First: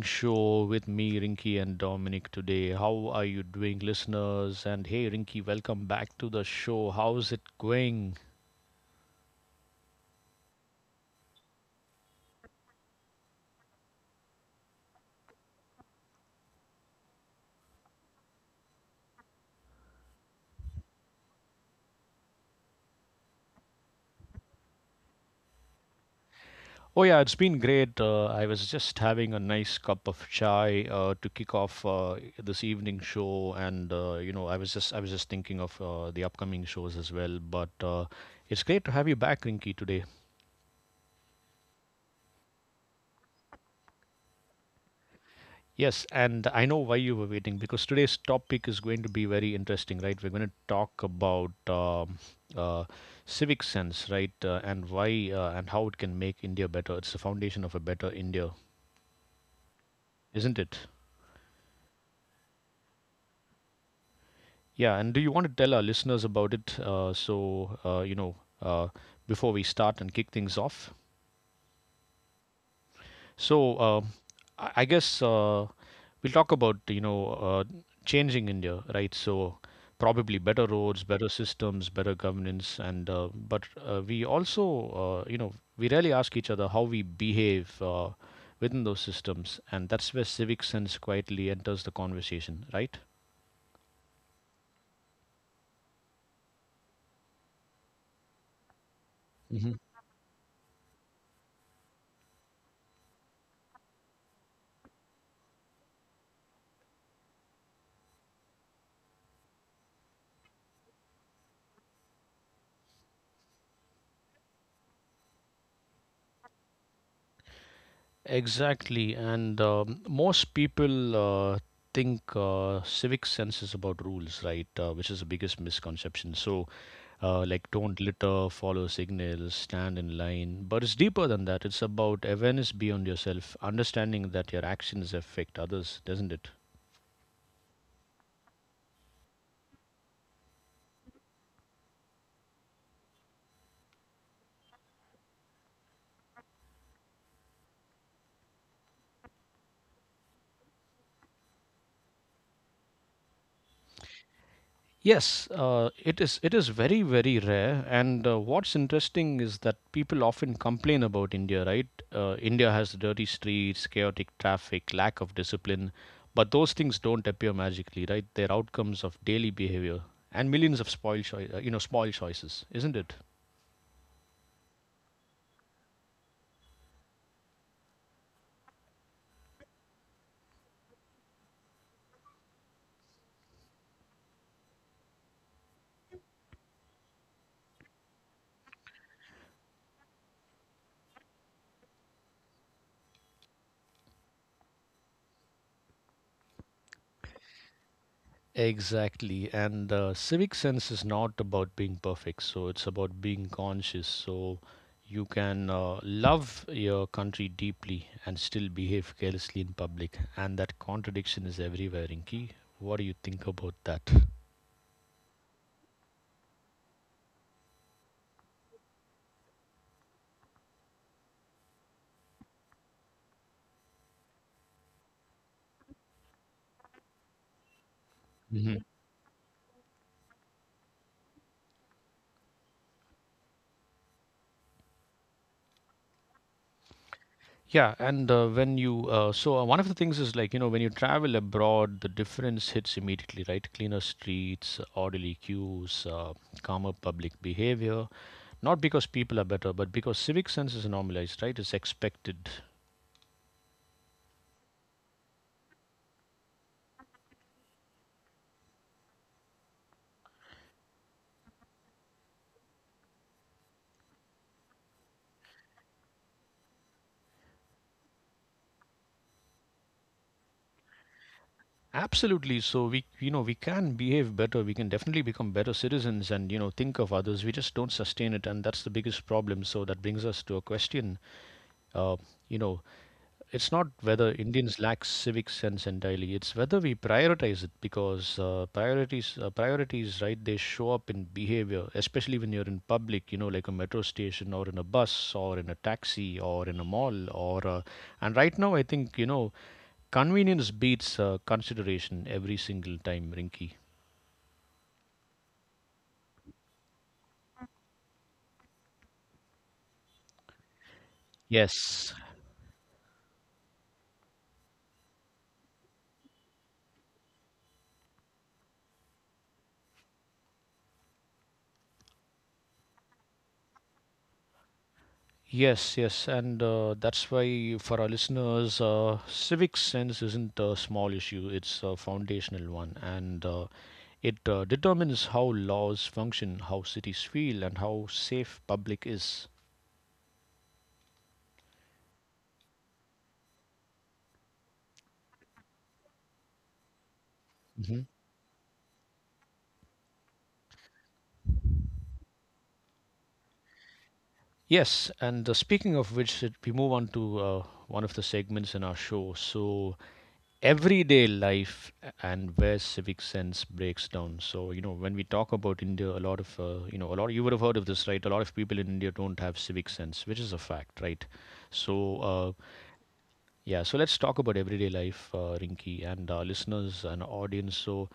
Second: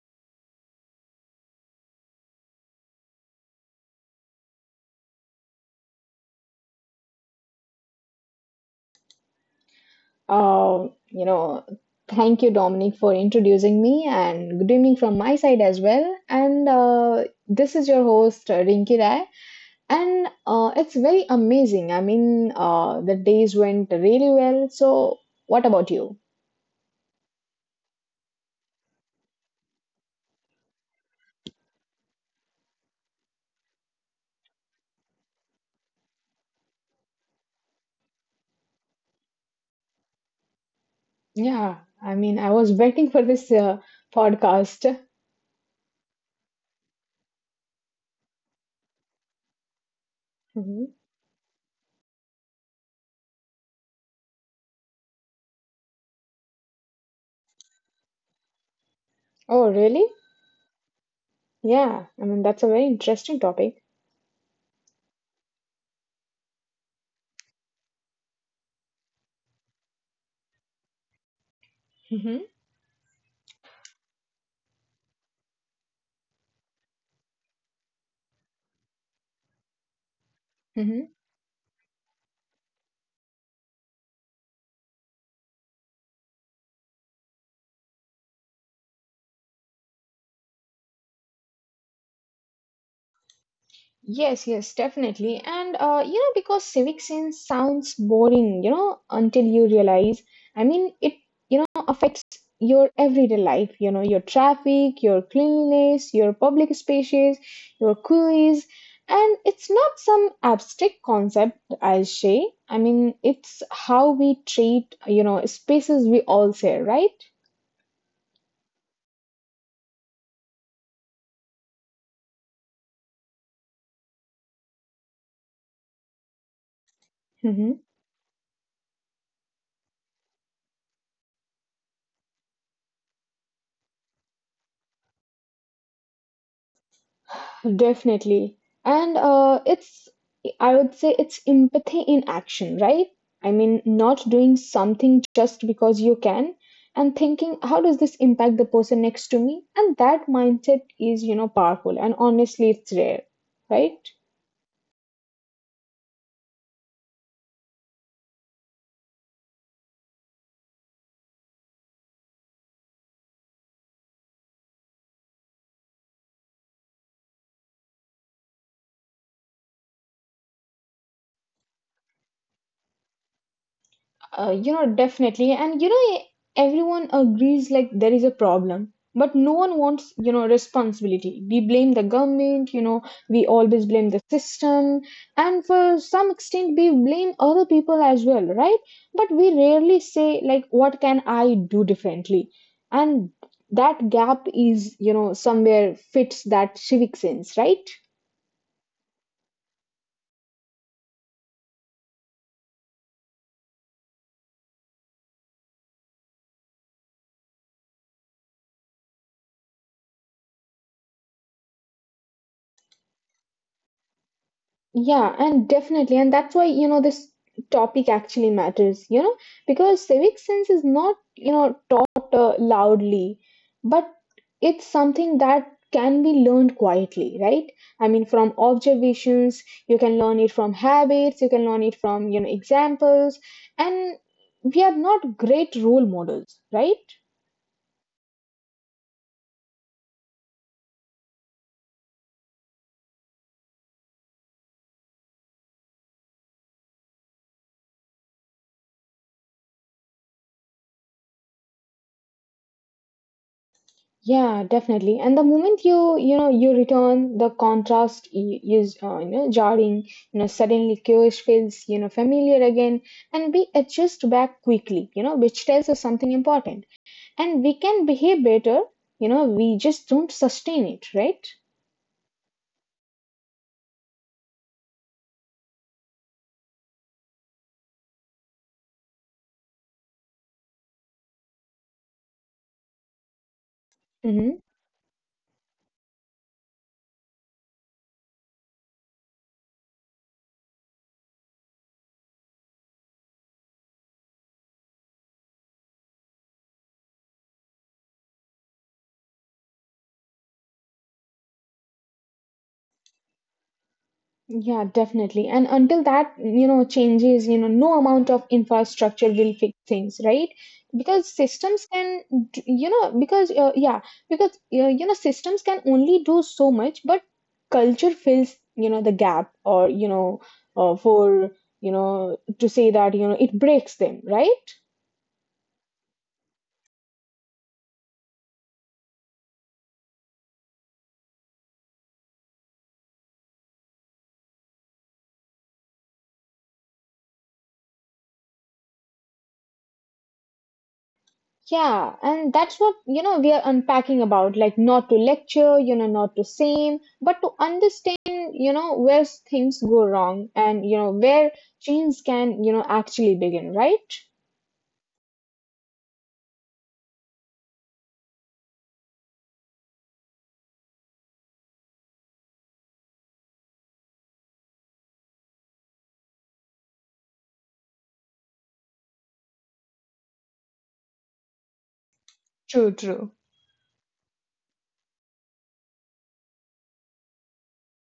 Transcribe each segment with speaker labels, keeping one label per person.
Speaker 1: show with me, Rinky and Dominic today. How are you doing, listeners? And hey, Rinky, welcome back to the show. How's it going?
Speaker 2: Uh, you know, Thank you, Dominic, for introducing me, and good evening from my side as well. And this is your host, Rinki Rai, and it's very amazing. I mean, the days went really well. So, what about you?
Speaker 1: Oh, yeah, it's been great. I was just having a nice cup of chai to kick off this evening show, and I was just thinking of the upcoming shows as well. But it's great to have you back, Rinky, today.
Speaker 2: Yeah, I mean, I was waiting for this podcast.
Speaker 1: Yes, and I know why you were waiting because today's topic is going to be very interesting, right? We're going to
Speaker 2: Mhm.
Speaker 1: talk about uh, civic sense, right? And why and how it can make India better. It's the foundation of a better India,
Speaker 2: Oh, really?
Speaker 1: isn't it?
Speaker 2: Yeah, I mean, that's a very interesting topic.
Speaker 1: Yeah, and do you want to tell our listeners about it? So, before we start and kick things off?
Speaker 2: Hmm.
Speaker 1: So I guess we'll talk about changing India, right? So probably better roads, better systems, better governance, and but we also you know we rarely ask each other how we behave within those systems, and that's where civic sense quietly enters the conversation, right?
Speaker 2: Yes, yes, definitely. And you know, because civic sense sounds boring, you know, until you realize, I mean, you know, affects your everyday life, you know, your traffic, your cleanliness, your public spaces, your queries. And it's not some abstract concept, I'll say. I mean, it's how we treat, you know, spaces we all share, right?
Speaker 1: Exactly, and most people uh, think civic sense is about rules, right? Which is the biggest misconception. So, like, don't
Speaker 2: Mm-hmm.
Speaker 1: litter, follow signals, stand in line. But it's deeper than that. It's about awareness beyond yourself, understanding that your actions affect others, doesn't it?
Speaker 2: Definitely. And I would say it's empathy in action, right? I mean, not doing something just because you can and thinking, how does this impact the person next to me? And that mindset is, you know, powerful. And honestly, it's rare, right?
Speaker 1: Yes, it is. It is very, very rare. And what's interesting is that people often complain about India, right? India has dirty streets, chaotic traffic, lack of discipline, but those things don't appear magically, right? They're outcomes of daily behavior and millions of spoil, choi- you know, small choices, isn't it?
Speaker 2: You know, definitely. And you know, everyone agrees like there is a problem, but no one wants, you know, responsibility. We blame the government, you know, we always blame the system, and for some extent, we blame other people as well, right? But we rarely say, like, what can I do differently? And that gap is, you know, somewhere fits that civic sense, right?
Speaker 1: Exactly. And civic sense is not about being perfect. So it's about being conscious. So you can love your country deeply and still behave carelessly in public. And that contradiction is everywhere, Inki. What do you think about that?
Speaker 2: Yeah, and definitely. And that's why, you know, this topic actually matters, you know, because civic sense is not, you know, taught loudly, but it's something that can be learned quietly, right? I mean, from
Speaker 1: Hmm.
Speaker 2: observations, you can learn it from habits, you can learn it from, you know, examples, and we are not great role models, right?
Speaker 1: Yeah, and when you so one of the things is, when you travel abroad, the difference hits immediately, right? Cleaner streets, orderly queues, calmer public behavior, not because people are better, but because civic sense is normalized, right? It's expected.
Speaker 2: Yeah, definitely. And the moment you know you return, the contrast is you know jarring. You know suddenly Kyoish feels you know familiar again, and we adjust back quickly. You know which tells us something important, and we can behave better. You know we just don't sustain it, right?
Speaker 1: Absolutely. So we can behave better. We can definitely become better citizens and, think of others. We just don't sustain it, and that's the biggest problem. So that brings us to a question. Uh, you know, it's not whether
Speaker 2: Mhm.
Speaker 1: Indians lack civic sense entirely. It's whether we prioritize it, because priorities, right? They show up in behavior, especially when you're in public, like a metro station or in a bus or in a taxi or in a mall or. And right now, I think, convenience beats consideration every single time, Rinky.
Speaker 2: Yeah, definitely. And until that, you know, changes, you know, no amount of infrastructure will fix things, right? Because systems
Speaker 1: Yes.
Speaker 2: can, d- you know, because, yeah, because, you know, systems can only do so much, but culture fills, you know, the gap or, you know, uh, for, you know, to say that, you know, it breaks them, right?
Speaker 1: Yes, yes, and that's why, for our listeners, civic sense isn't a small issue; it's a foundational one, and it determines how laws function, how cities feel, and how safe public is.
Speaker 2: Yeah, and that's what, you know, we are unpacking about, like not to lecture, you know, not to shame, but to
Speaker 1: Hmm.
Speaker 2: understand, you know, where things go wrong and, you know, where change can, you know, actually begin, right?
Speaker 1: Yes, and speaking of which, we move on to one of the segments in our show. So, everyday life and where civic sense breaks down. So, when we talk about India, a lot, you would have heard of this, right? A lot of people in India don't have civic sense, which is a fact, right? So,
Speaker 2: True, true.
Speaker 1: yeah, so let's talk about everyday life, Rinki, and our listeners and audience. So,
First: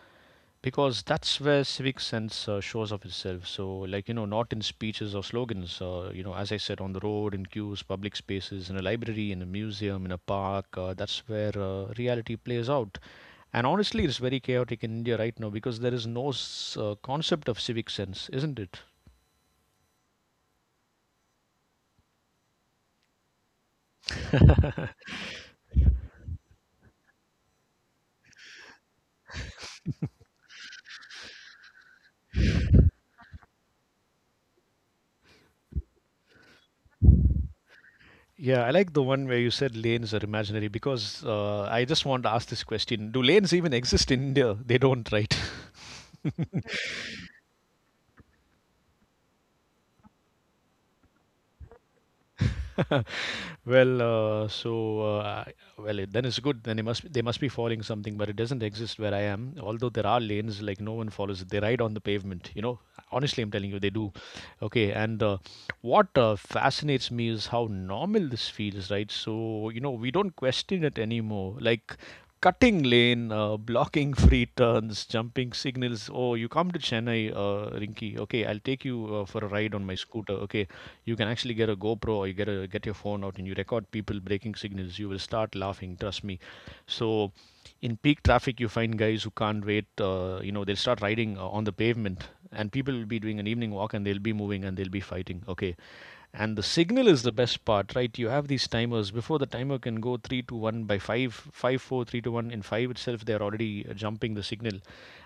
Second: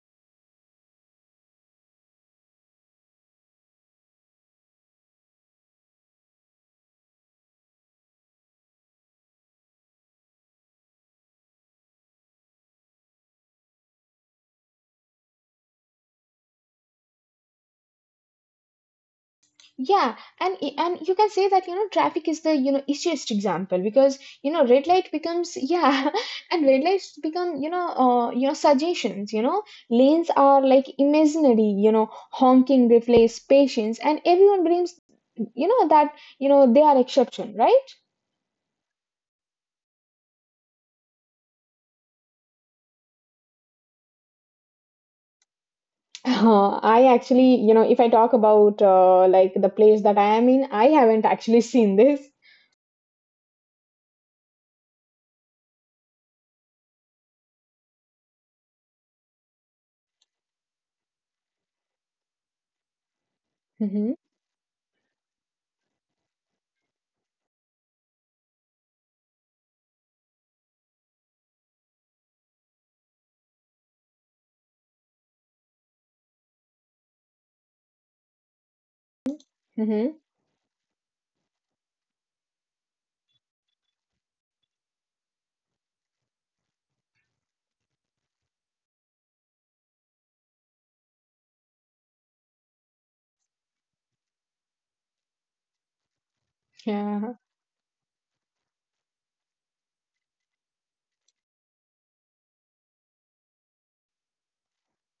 Speaker 1: because that's where civic sense shows up itself, so, like, not in speeches or slogans, as I said, on the road, in queues, public spaces, in a library, in a museum, in a park, that's where reality plays out, and honestly it's very chaotic in India right now because there is no concept of civic sense, isn't it?
Speaker 2: Yeah, and and you can say that you know traffic is the you know easiest example because you know red light becomes yeah, and red lights become you know suggestions. You know lanes are like imaginary. You know honking replace patience, and everyone brings you know that you know they are exception, right?
Speaker 1: Yeah, I like the one where you said lanes are imaginary, because I just want to ask this question. Do lanes even exist in India? They don't, right?
Speaker 2: I actually you know if I talk about like the place that I am in, I haven't actually seen this.
Speaker 1: Well, uh, so uh, well, then it's good. Then they must be following something, but it doesn't exist where I am. Although there are lanes, like no one follows it. They ride on the pavement. Honestly, I'm telling you, they
Speaker 2: Mm-hmm.
Speaker 1: do. Okay, and what fascinates me is how normal this feels, right? So, we don't question it anymore. Like cutting lane, blocking free turns, jumping signals. Oh, you come to Chennai, Rinky. Okay, I'll take you for a ride on my
Speaker 2: Mm-hmm.
Speaker 1: scooter. Okay, you can actually get a GoPro, or you get your phone out and you record people breaking signals. You will start laughing. Trust me. So, in peak traffic, you find guys who can't wait. They'll start riding on the pavement, and people will be doing an evening walk and they'll be moving and they'll be fighting. Okay, and the signal is the
Speaker 2: Yeah.
Speaker 1: best part, right? You have these timers. Before the timer can go 3 to 1, by 5 to 1 in 5 itself, they're already jumping the signal.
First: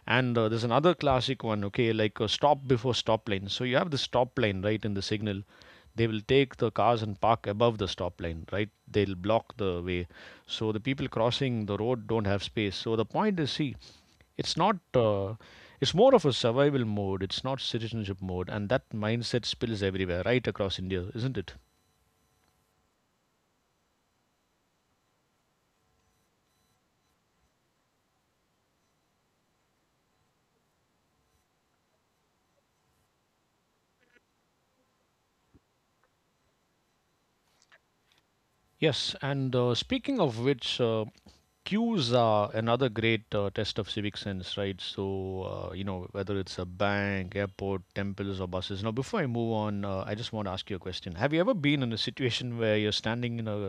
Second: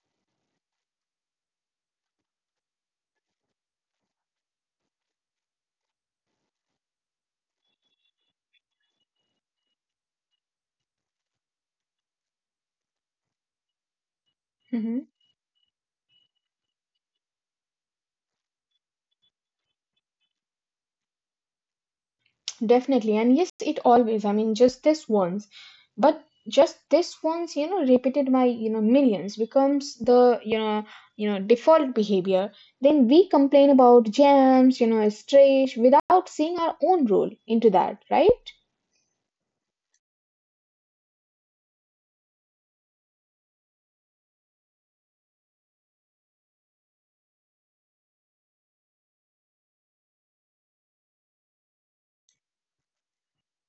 Speaker 1: And there's another classic one, okay, like, stop before stop line. So you have the stop line right in the signal, they will take the cars and park above the stop line, right? They'll block the way, so the people crossing the road don't have space. So the point is, see, it's not.
Speaker 2: Mm-hmm.
Speaker 1: It's more of a survival mode. It's not citizenship mode, and that mindset spills everywhere, right across India, isn't it?
Speaker 2: Definitely. And yes, it always, I mean, just this once, but just this once, you know, repeated by, you know, millions becomes the, you know, default behavior. Then we complain about jams, you know, stretch without seeing our own role into that, right?
Speaker 1: Yes. And speaking of which, queues are another great test of civic sense, right? So whether it's a bank, airport, temples, or buses. Now, before I move on, I just want to ask you a question. Have you ever been in a situation where you're standing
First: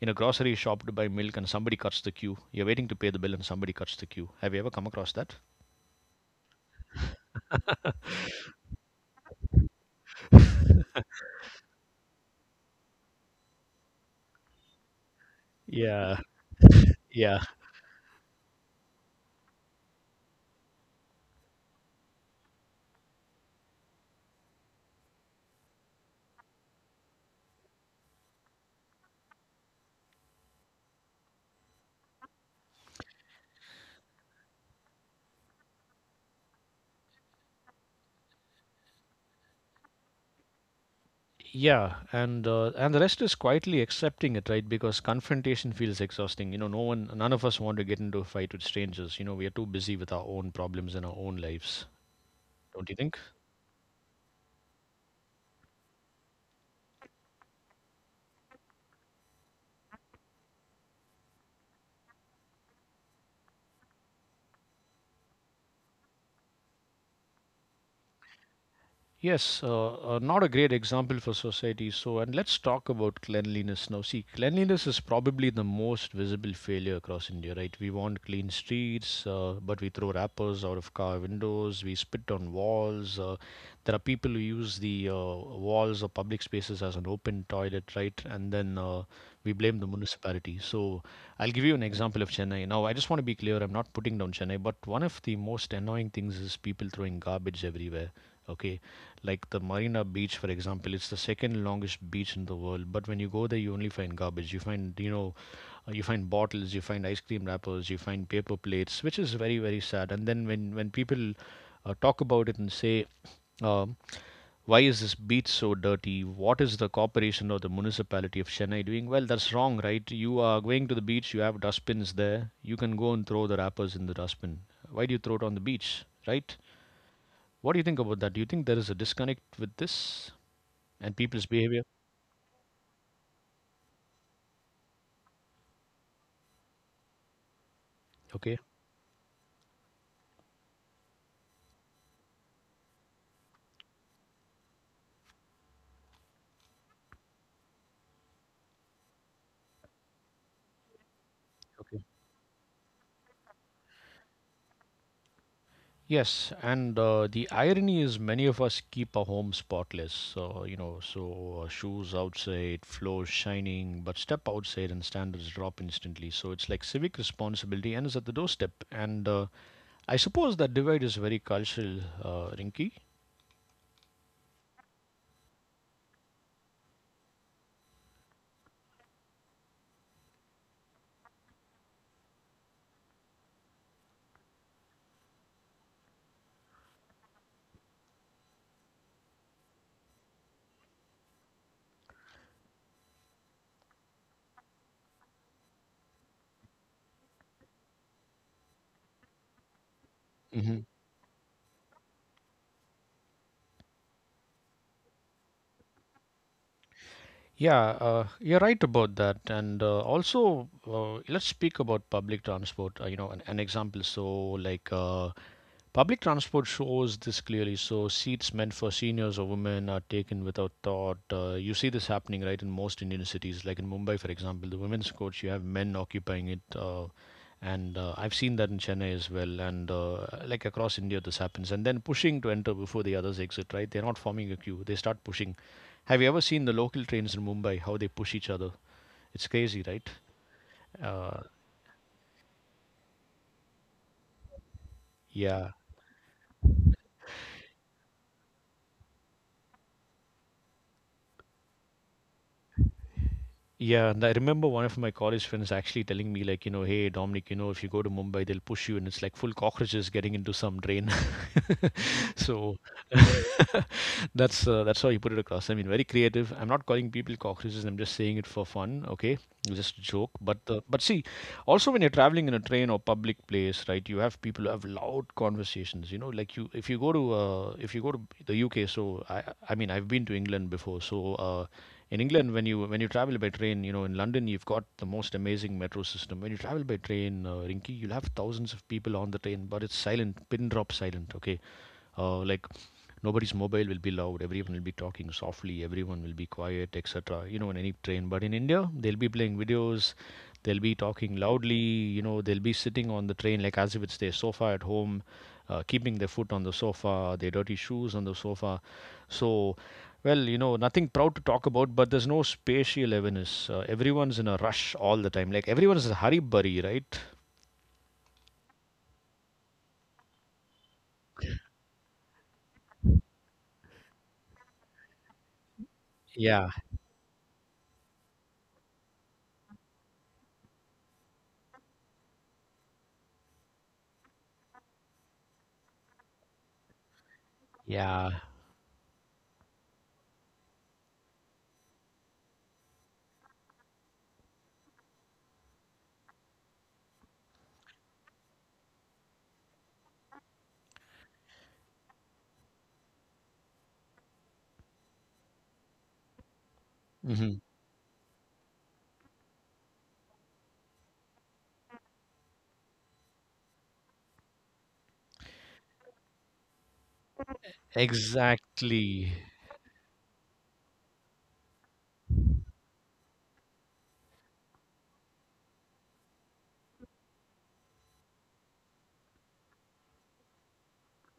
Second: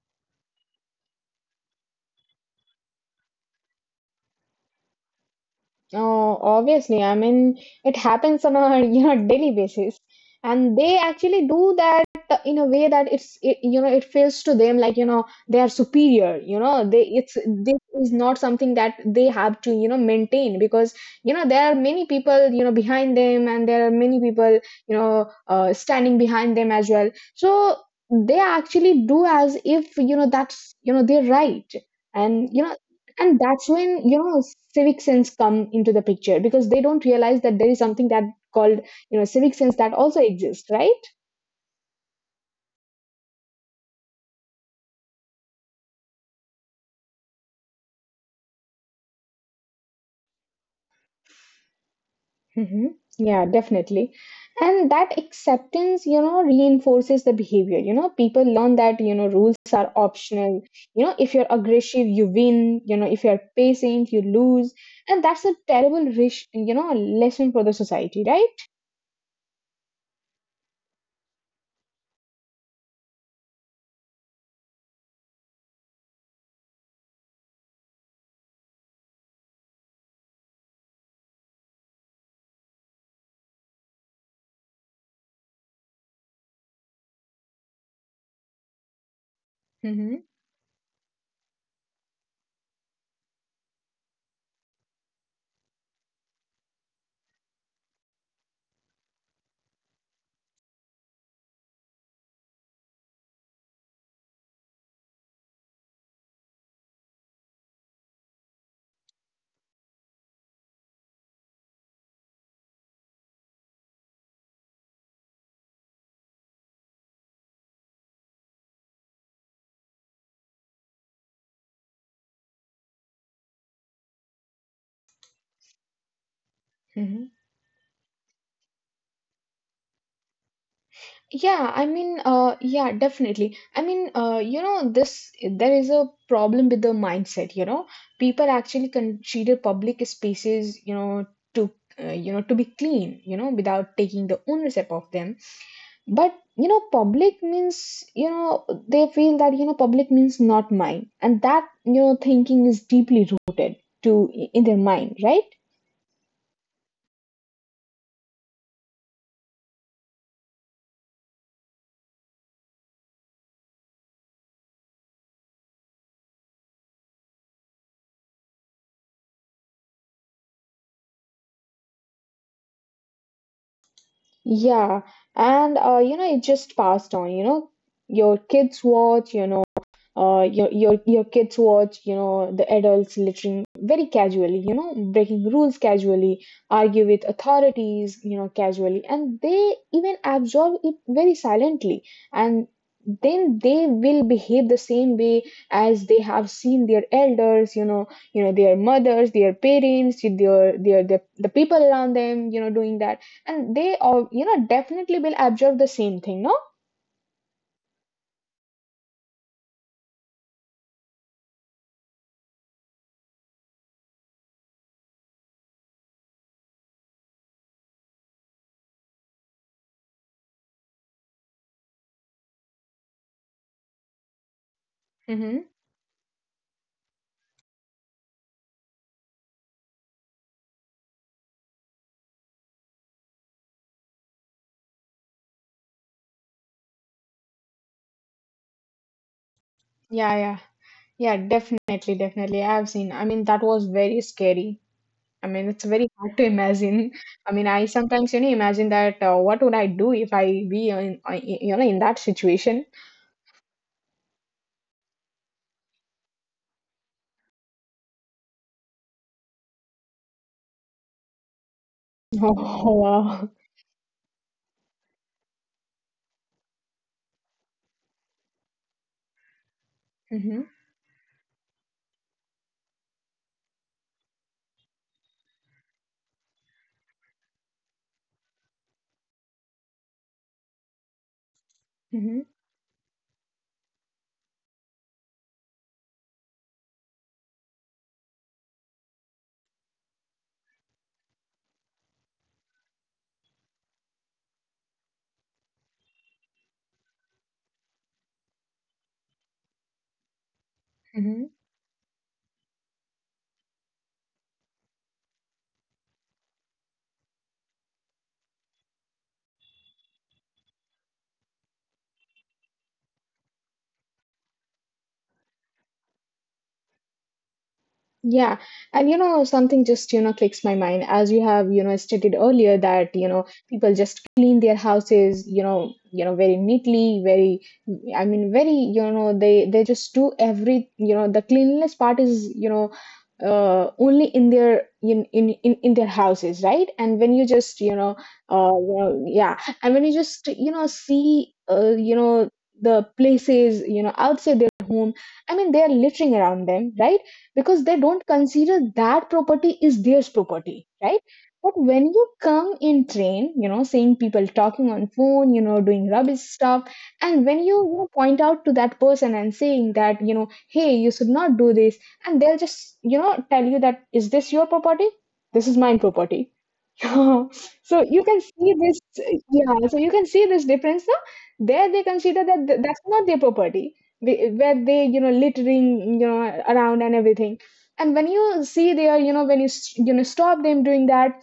Speaker 1: in a grocery shop to buy milk and somebody cuts the queue? You're waiting to pay the bill and somebody cuts the queue. Have you ever come across that?
Speaker 2: Oh, obviously. I mean, it happens on a you know daily basis, and they actually do that in a way that you know it feels to them like you know they are
Speaker 1: Yeah,
Speaker 2: superior. You know, they
Speaker 1: yeah.
Speaker 2: it's this is not something that they have to you know maintain because you know there are many people you know behind them and there are many people standing behind them as well. So they actually do as if you know that's you know they're right, and you know and that's when you know civic sense come into the picture because they don't realize that there is something that called you know civic sense that also exists right.
Speaker 1: Yeah, and and the rest is quietly accepting it, right? Because confrontation feels exhausting. No one, none of us want to get into a fight with strangers. We are too busy with our own problems and our own lives,
Speaker 2: Hmm.
Speaker 1: don't you think?
Speaker 2: Yeah, definitely. And that acceptance, you know, reinforces the behavior. You know, people learn that, you know, rules are optional. You know, if you're aggressive, you win. You know, if you're patient, you lose. And that's a terrible, rich, you know, lesson for the society, right?
Speaker 1: Yes, not a great example for society. So, and let's talk about cleanliness now. See, cleanliness is probably the most visible failure across India, right? We want clean streets, but we throw wrappers out of car windows, we spit on walls. There are people who use the walls or public spaces as an open toilet, right? And then we blame the
Speaker 2: Mm-hmm.
Speaker 1: municipality. So, I'll give you an example of Chennai. Now, I just want to be clear, I'm not putting down Chennai, but one of the most annoying things is people throwing garbage everywhere. Okay, like the Marina Beach, for example. It's the second longest beach in the world, but when you go there you only find garbage. You find bottles, you find ice cream wrappers, you find paper plates, which is very, very sad. And then, when people talk about it and say, um, why is this beach so dirty? What is the corporation or the municipality of Chennai doing? Well, that's wrong, right? You are going to the beach, you have dustbins there. You can go and throw the wrappers in the dustbin. Why do you throw it on the beach, right? What do you think about that? Do you think there is a disconnect with this and people's
Speaker 2: Yeah,
Speaker 1: behavior?
Speaker 2: I mean, uh, yeah, definitely. I mean, you know, this there is a problem with the mindset. You know, people
Speaker 1: Okay,
Speaker 2: actually consider public spaces, to you know to be clean, you know, without taking the ownership of them. But you know, public means you know they feel that you know public means not mine, and that you
Speaker 1: okay.
Speaker 2: know thinking is deeply rooted to in their mind, right?
Speaker 1: Yes, and the irony is many of us keep our homes spotless. So, shoes outside, floors shining, but step outside and standards drop instantly. So it's like civic responsibility ends at the doorstep. And I suppose that divide is very cultural, Rinky.
Speaker 2: Yeah, and you know, it just passed on. You know, your kids watch. You know your kids watch you know the adults littering very casually you know breaking rules casually argue with authorities you know casually and they even absorb it very silently and then they will behave the same way as they have seen their elders you know their mothers their parents their the people around them you know doing that and they all you know definitely will absorb the same thing no.
Speaker 1: Yeah, you're right about that. And also, let's speak about public transport. An, example. So, like, public transport shows this clearly. So seats meant for seniors or women are taken without thought. You see this happening, right, in most Indian cities, like in Mumbai, for example. The women's coach, you have
Speaker 2: Mm-hmm.
Speaker 1: men occupying it, and I've seen that in Chennai as well, and like, across India, this happens. And then pushing to enter before the others exit. Right? They're not forming a queue. They start pushing. Have you ever seen the local trains in Mumbai? How they push each other? It's crazy, right?
Speaker 2: Yeah, yeah. Yeah,
Speaker 1: Uh,
Speaker 2: definitely, definitely. I've seen. I mean, that was very scary. I mean,
Speaker 1: yeah.
Speaker 2: it's very hard to imagine. I mean, I sometimes, you know, imagine that what would I do if I be in, you know, in that situation?
Speaker 1: Yeah, and I remember one of my college friends actually telling me, like, you know, hey, Dominic, you know, if you go to Mumbai, they'll push you, and it's like full cockroaches getting into some drain. So
Speaker 2: Oh, wow.
Speaker 1: that's how you put it across. I mean, very creative. I'm not calling people cockroaches. I'm just saying it for fun. Okay, just a joke.
Speaker 2: Mm-hmm,
Speaker 1: But see, also when you're traveling in a train or public place, right? You have people who have loud conversations. You know, like you if you go to if you go to the UK. So I mean, I've been to England before. In
Speaker 2: mm-hmm,
Speaker 1: England, when you travel by train, you know, in London, you've got the most amazing metro system. When you travel by train, Rinky, you'll have thousands of people on the train, but it's silent, pin drop silent. Okay, like nobody's mobile will be loud. Everyone will be talking softly. Everyone will be quiet, etc. You know, in any train. But in India, they'll be playing videos. They'll be talking
Speaker 2: mm-hmm.
Speaker 1: loudly. You know, they'll be sitting on the train like as if it's their sofa at home, keeping their foot on the sofa, their dirty shoes on the sofa. So well, you know, nothing proud to talk about, but there's no spatial awareness. Everyone's in a rush all the time. Like everyone's a hurry burry, right?
Speaker 2: Yeah, and you know, something just, you know, clicks my mind as you have, you know, stated earlier that, you know, people just clean their houses, you know, very
Speaker 1: Yeah,
Speaker 2: neatly, very, I mean, very, you know, they just do every, you know, the cleanliness part is, you know, only in their houses, right? And when you just,
Speaker 1: yeah,
Speaker 2: you know, yeah, and when you just, you know, see, you know, the places, you know, outside their home, I mean, they are littering around them, right? Because they don't consider that property is theirs property right but when you come in train you know seeing people talking on phone you know doing rubbish stuff and when
Speaker 1: hmm
Speaker 2: you know, point out to that person and saying that you know hey you should not do this and they'll just you know tell you that is this your property this is my property. So you can see this,
Speaker 1: Exactly.
Speaker 2: yeah. So you can see this difference. No? There they consider that that's not their property, where they you know littering you know around and everything. And when you see there, you know when you know stop them doing that,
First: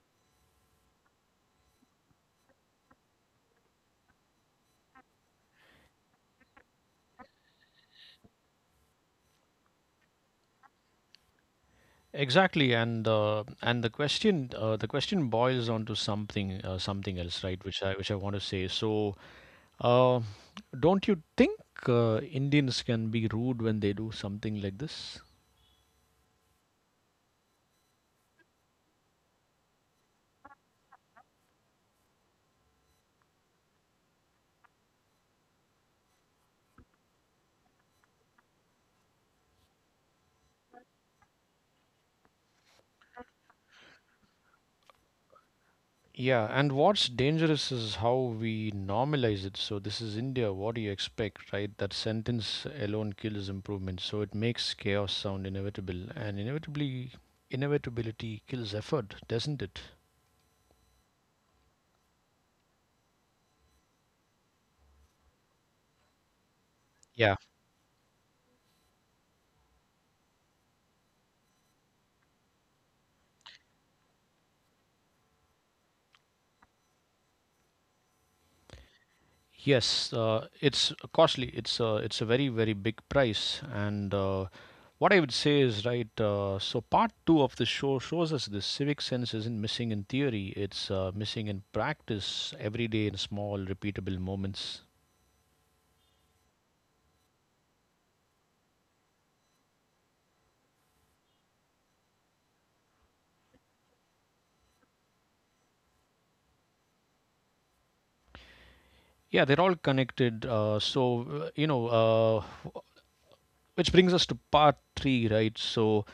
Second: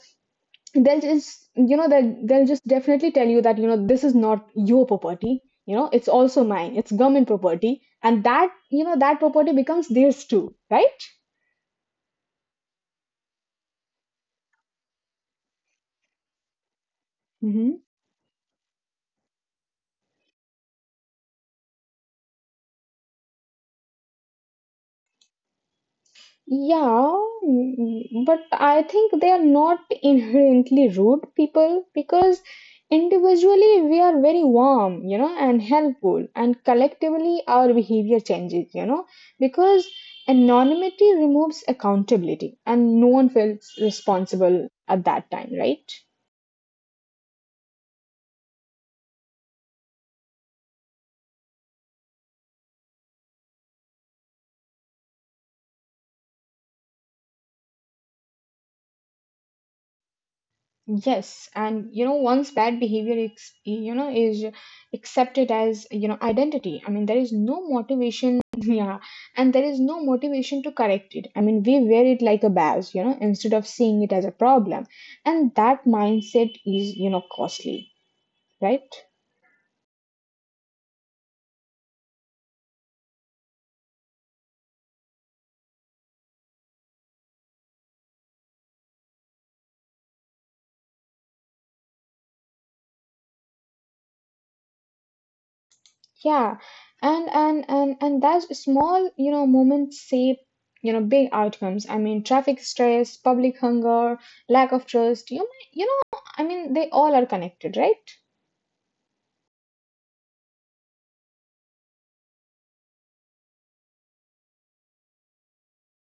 Speaker 2: they'll just you know they'll just definitely tell you that you know this is not your property. You know it's also mine. It's government property, and that you know that property becomes theirs too, right?
Speaker 1: Exactly, and the question boils onto something something else, right? Which I want to say. So, uh, don't you think Indians can be rude when they do something like this?
Speaker 2: Yeah, mm, but I think they are not inherently rude people because individually we are very warm, you know, and helpful, and collectively our behavior changes, you know, because anonymity removes accountability and no one feels responsible at that time, right?
Speaker 1: Yeah, and what's dangerous is how we normalize it. So, this is India. What do you expect, right? That sentence alone kills improvement. So, it makes chaos sound inevitable. And inevitably, inevitability kills effort, doesn't it?
Speaker 2: Yes, and you know, once bad behavior ex you know is accepted as you know identity. I mean, there is
Speaker 1: Yeah.
Speaker 2: no motivation, yeah, and there is no motivation to correct it. I mean, we wear it like a badge, you know, instead of seeing it as a problem, and that mindset is you know costly, right?
Speaker 1: Yes, it's costly. It's a very, very big price. And What I would say is, right, so part two of the show shows us this civic sense isn't missing in theory, it's missing in practice every day in small, repeatable moments.
Speaker 2: Yeah, and that's small you know moments shape you know big outcomes. I mean, traffic stress, public hunger, lack of trust. You know, I mean, they all are connected, right?
Speaker 1: Yeah, they're all connected. Wh- which brings us to part three, right? So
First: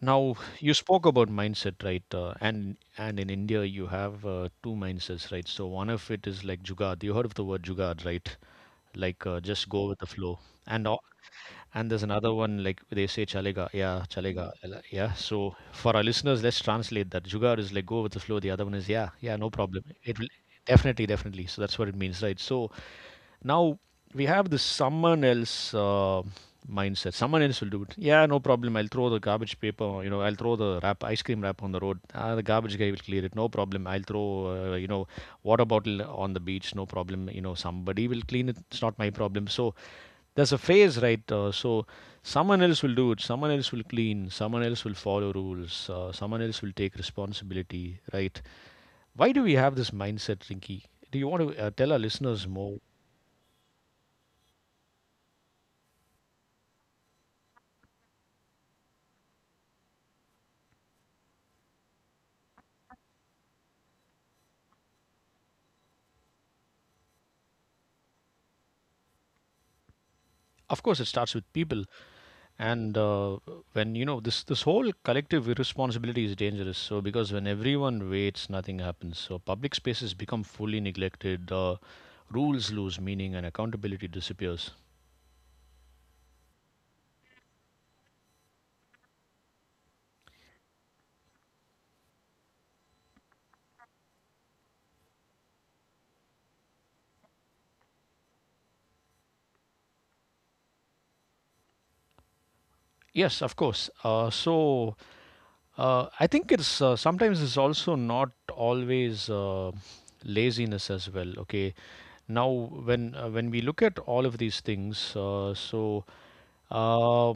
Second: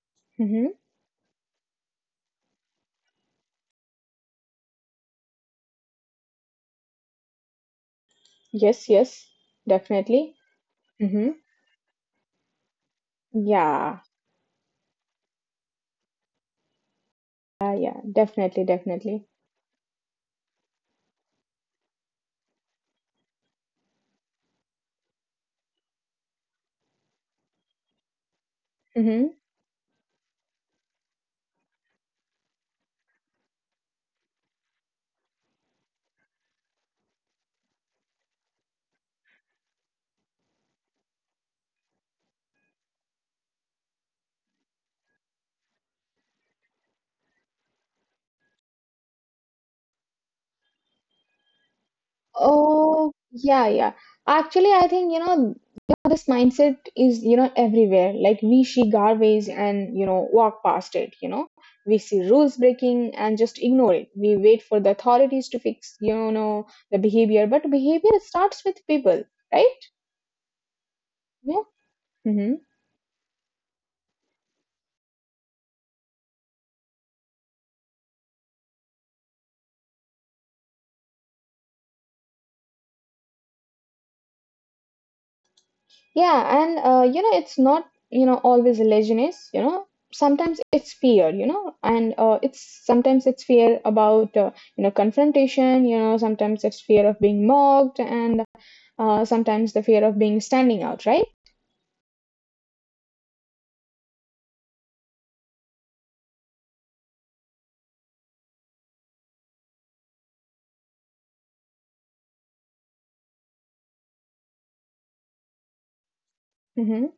Speaker 1: now
Speaker 2: Mm-hmm.
Speaker 1: you spoke about mindset, right? And in India, you have two mindsets, right? So one of it is like jugad. You heard of the word jugad, right?
Speaker 2: Yes,
Speaker 1: Like
Speaker 2: yes,
Speaker 1: just go with the
Speaker 2: definitely.
Speaker 1: flow. And o-
Speaker 2: Mm-hmm.
Speaker 1: and there's another one like they say chalega,
Speaker 2: Yeah,
Speaker 1: yeah, chalega, yeah. So for our listeners, let's translate that. Jugad is
Speaker 2: yeah,
Speaker 1: like
Speaker 2: yeah,
Speaker 1: go with the flow. The
Speaker 2: definitely,
Speaker 1: other one is yeah,
Speaker 2: definitely.
Speaker 1: yeah, no problem. It will definitely, definitely. So that's what it means, right? So. Now we have this someone else mindset. Someone else will do it. Yeah, no problem. I'll throw the
Speaker 2: Mm-hmm.
Speaker 1: garbage paper. You know, I'll throw the wrap, ice cream wrap on the road. Ah, the garbage guy will clear it. No problem. I'll throw, you know, water bottle on the beach. No problem. You know, somebody will clean it. It's not my problem. So there's a phrase, right? Someone else will do it. Someone else will clean. Someone else will follow rules. Someone else will take responsibility, right? Why do we have this mindset, Rinky? Do you want to tell our listeners more?
Speaker 2: Oh, yeah, yeah. Actually, I think, you know, this mindset is, you know, everywhere. Like we see garbage and, you know, walk past it, you know. We see rules breaking and just ignore it. We wait for the authorities to fix, you know, the behavior, but behavior starts with people, right?
Speaker 1: Of course, it starts with
Speaker 2: Yeah.
Speaker 1: people,
Speaker 2: Mm-hmm.
Speaker 1: and when you know this, whole collective irresponsibility is dangerous. So because when everyone waits, nothing happens. So public spaces become fully neglected. Rules lose meaning, and accountability disappears.
Speaker 2: Yeah, and you know, it's not, you know, always laziness, you know. Sometimes it's fear, you know, and it's sometimes it's fear about, you know, confrontation, you know, sometimes it's fear of being mocked, and sometimes the fear of being standing out, right?
Speaker 1: Yes, of course. I think it's sometimes it's also not always laziness as well. Okay, now when we look at all of these things,
Speaker 2: Mm-hmm.
Speaker 1: uh,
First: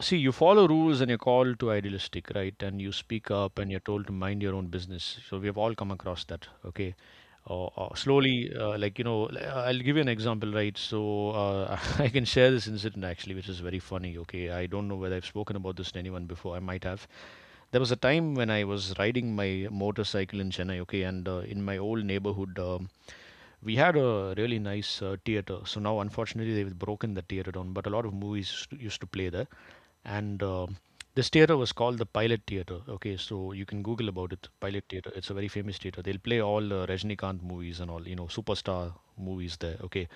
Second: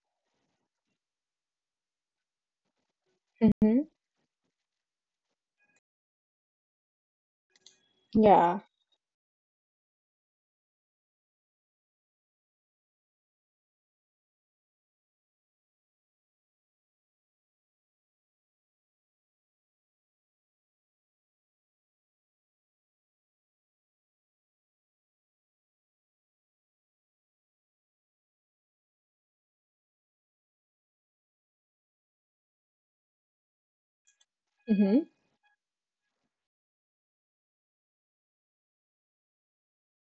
Speaker 1: see, you follow rules and you're called to idealistic, right? And you speak up and you're
Speaker 2: Mm-hmm.
Speaker 1: told to mind your own business. So we have all come across that. Okay, or slowly
Speaker 2: Yeah.
Speaker 1: like you know I'll give you an example, right? So I can share this incident actually, which is very funny. Okay, I don't know whether I've spoken about this to anyone before. I might have. There was a time when I was riding my motorcycle in Chennai, okay, and in my old neighborhood, we had a really nice theater. So now, unfortunately, they've broken the theater down, but a lot of movies used to play there. And This theater was called the Pilot Theater. Okay, so you can Google about it. Pilot
Speaker 2: Mm-hmm.
Speaker 1: Theater. It's a very famous theater. They'll play all Rajnikant movies and all, you know, superstar movies there. Okay.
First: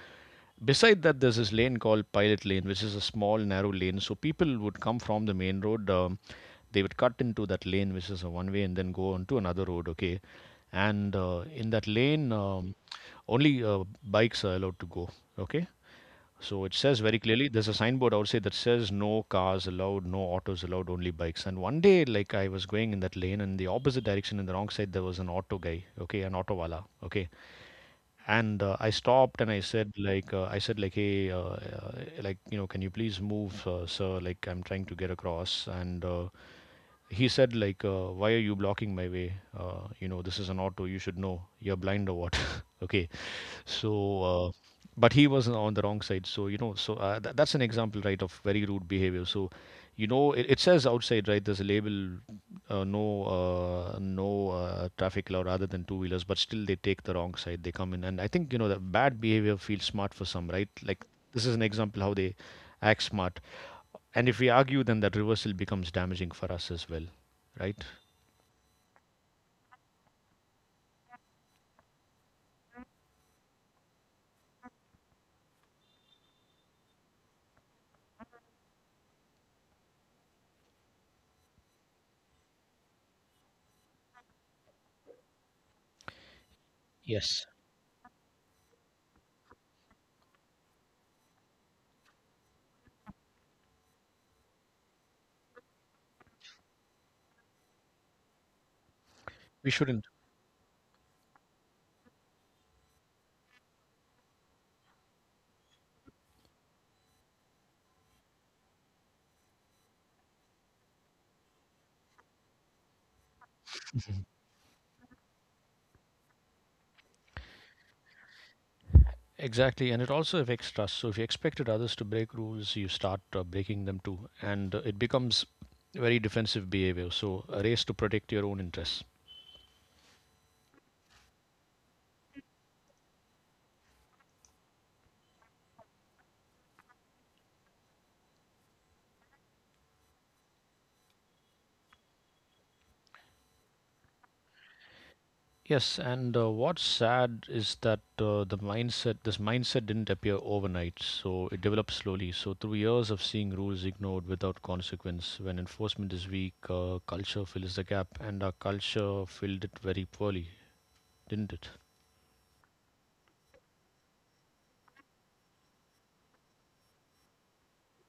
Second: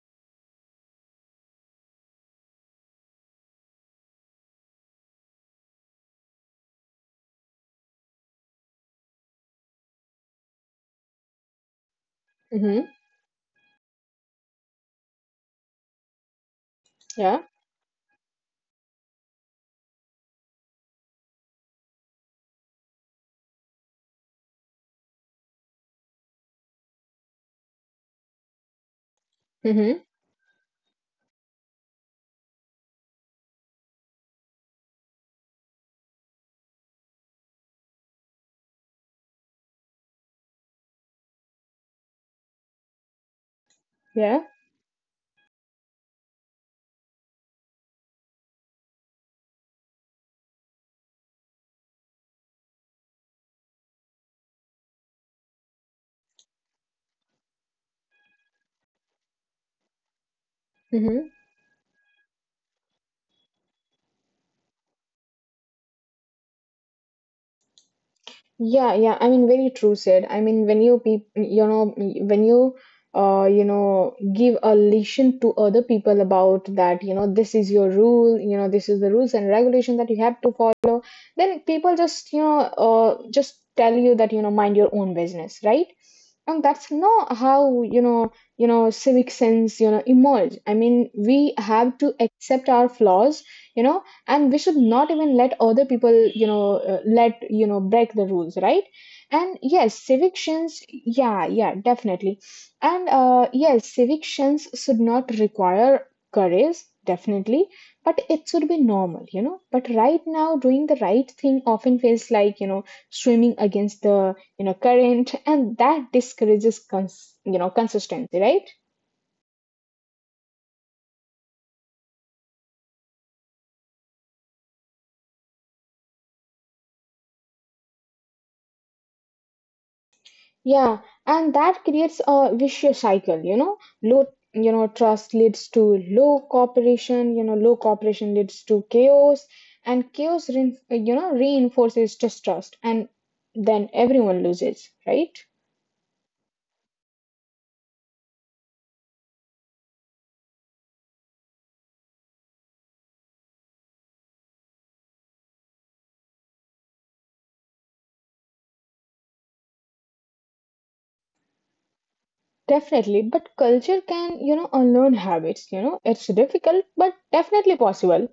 Speaker 1: Beside that, there's this lane called Pilot Lane, which is a small, narrow lane. So people would come from the main road, they would cut into that lane, which is a one way, and then go on to another road, okay? And In that lane,
Speaker 2: Mm-hmm.
Speaker 1: only bikes are allowed to go, okay? So it says very
Speaker 2: Yeah.
Speaker 1: clearly, there's a signboard outside that says no cars allowed, no autos allowed, only bikes. And one day, like I was going in that lane, and the opposite direction in the wrong side, there was an auto guy, okay, an auto wala, okay, and I stopped and i said
Speaker 2: Mm-hmm.
Speaker 1: like uh, i said like, hey, like, you know, can you please move, sir, like I'm trying to get across, and he said, like, why are you blocking my way, you know, this is an auto, you should know, you're blind or what? Okay, so
Speaker 2: Yeah.
Speaker 1: uh, but he was on the wrong side, so, you know, so that's an example, right, of very rude behavior. So you know it says outside, right, there's a label, no no traffic allowed other than two wheelers, but still they take the wrong side, they come in, and I think, you know, that bad behavior feels smart for some, right? Like
Speaker 2: Mm-hmm.
Speaker 1: this is an example how they act smart, and if we argue, then that reversal becomes damaging for us as well, right?
Speaker 2: Yeah, yeah. I mean, very true said. I mean, when you give a lesson to other people about that, this is your rule, this is the rules and regulation that you have to follow, then people just tell you that, mind your own business, right? And that's not
Speaker 1: Yes.
Speaker 2: how, civic sense emerge. I mean, we have to accept our flaws. you know and we should not even let other people, you know let you know break the rules, right? And
Speaker 1: We
Speaker 2: yes,
Speaker 1: shouldn't.
Speaker 2: civic shins, yeah, yeah, definitely. And yes, civic shins should not require courage, definitely. But it should be normal, but right now doing the right thing often feels like, swimming against the, current, and that discourages, consistency, right?
Speaker 1: Exactly, and it also affects trust. So if you expected others to break rules, you start breaking them too, and it becomes very defensive behavior. So a race to protect your own interests.
Speaker 2: Yeah, and that creates a vicious cycle. Low trust leads to low cooperation, low cooperation leads to chaos, and chaos reinforces distrust, and then everyone loses, right?
Speaker 1: Yes, and what's sad is that this mindset didn't appear overnight. So it developed slowly. So through years of seeing rules ignored without consequence, when enforcement is weak, culture fills the gap, and our culture filled it very poorly, didn't it?
Speaker 2: Definitely, but culture can unlearn habits. It's difficult, but definitely possible.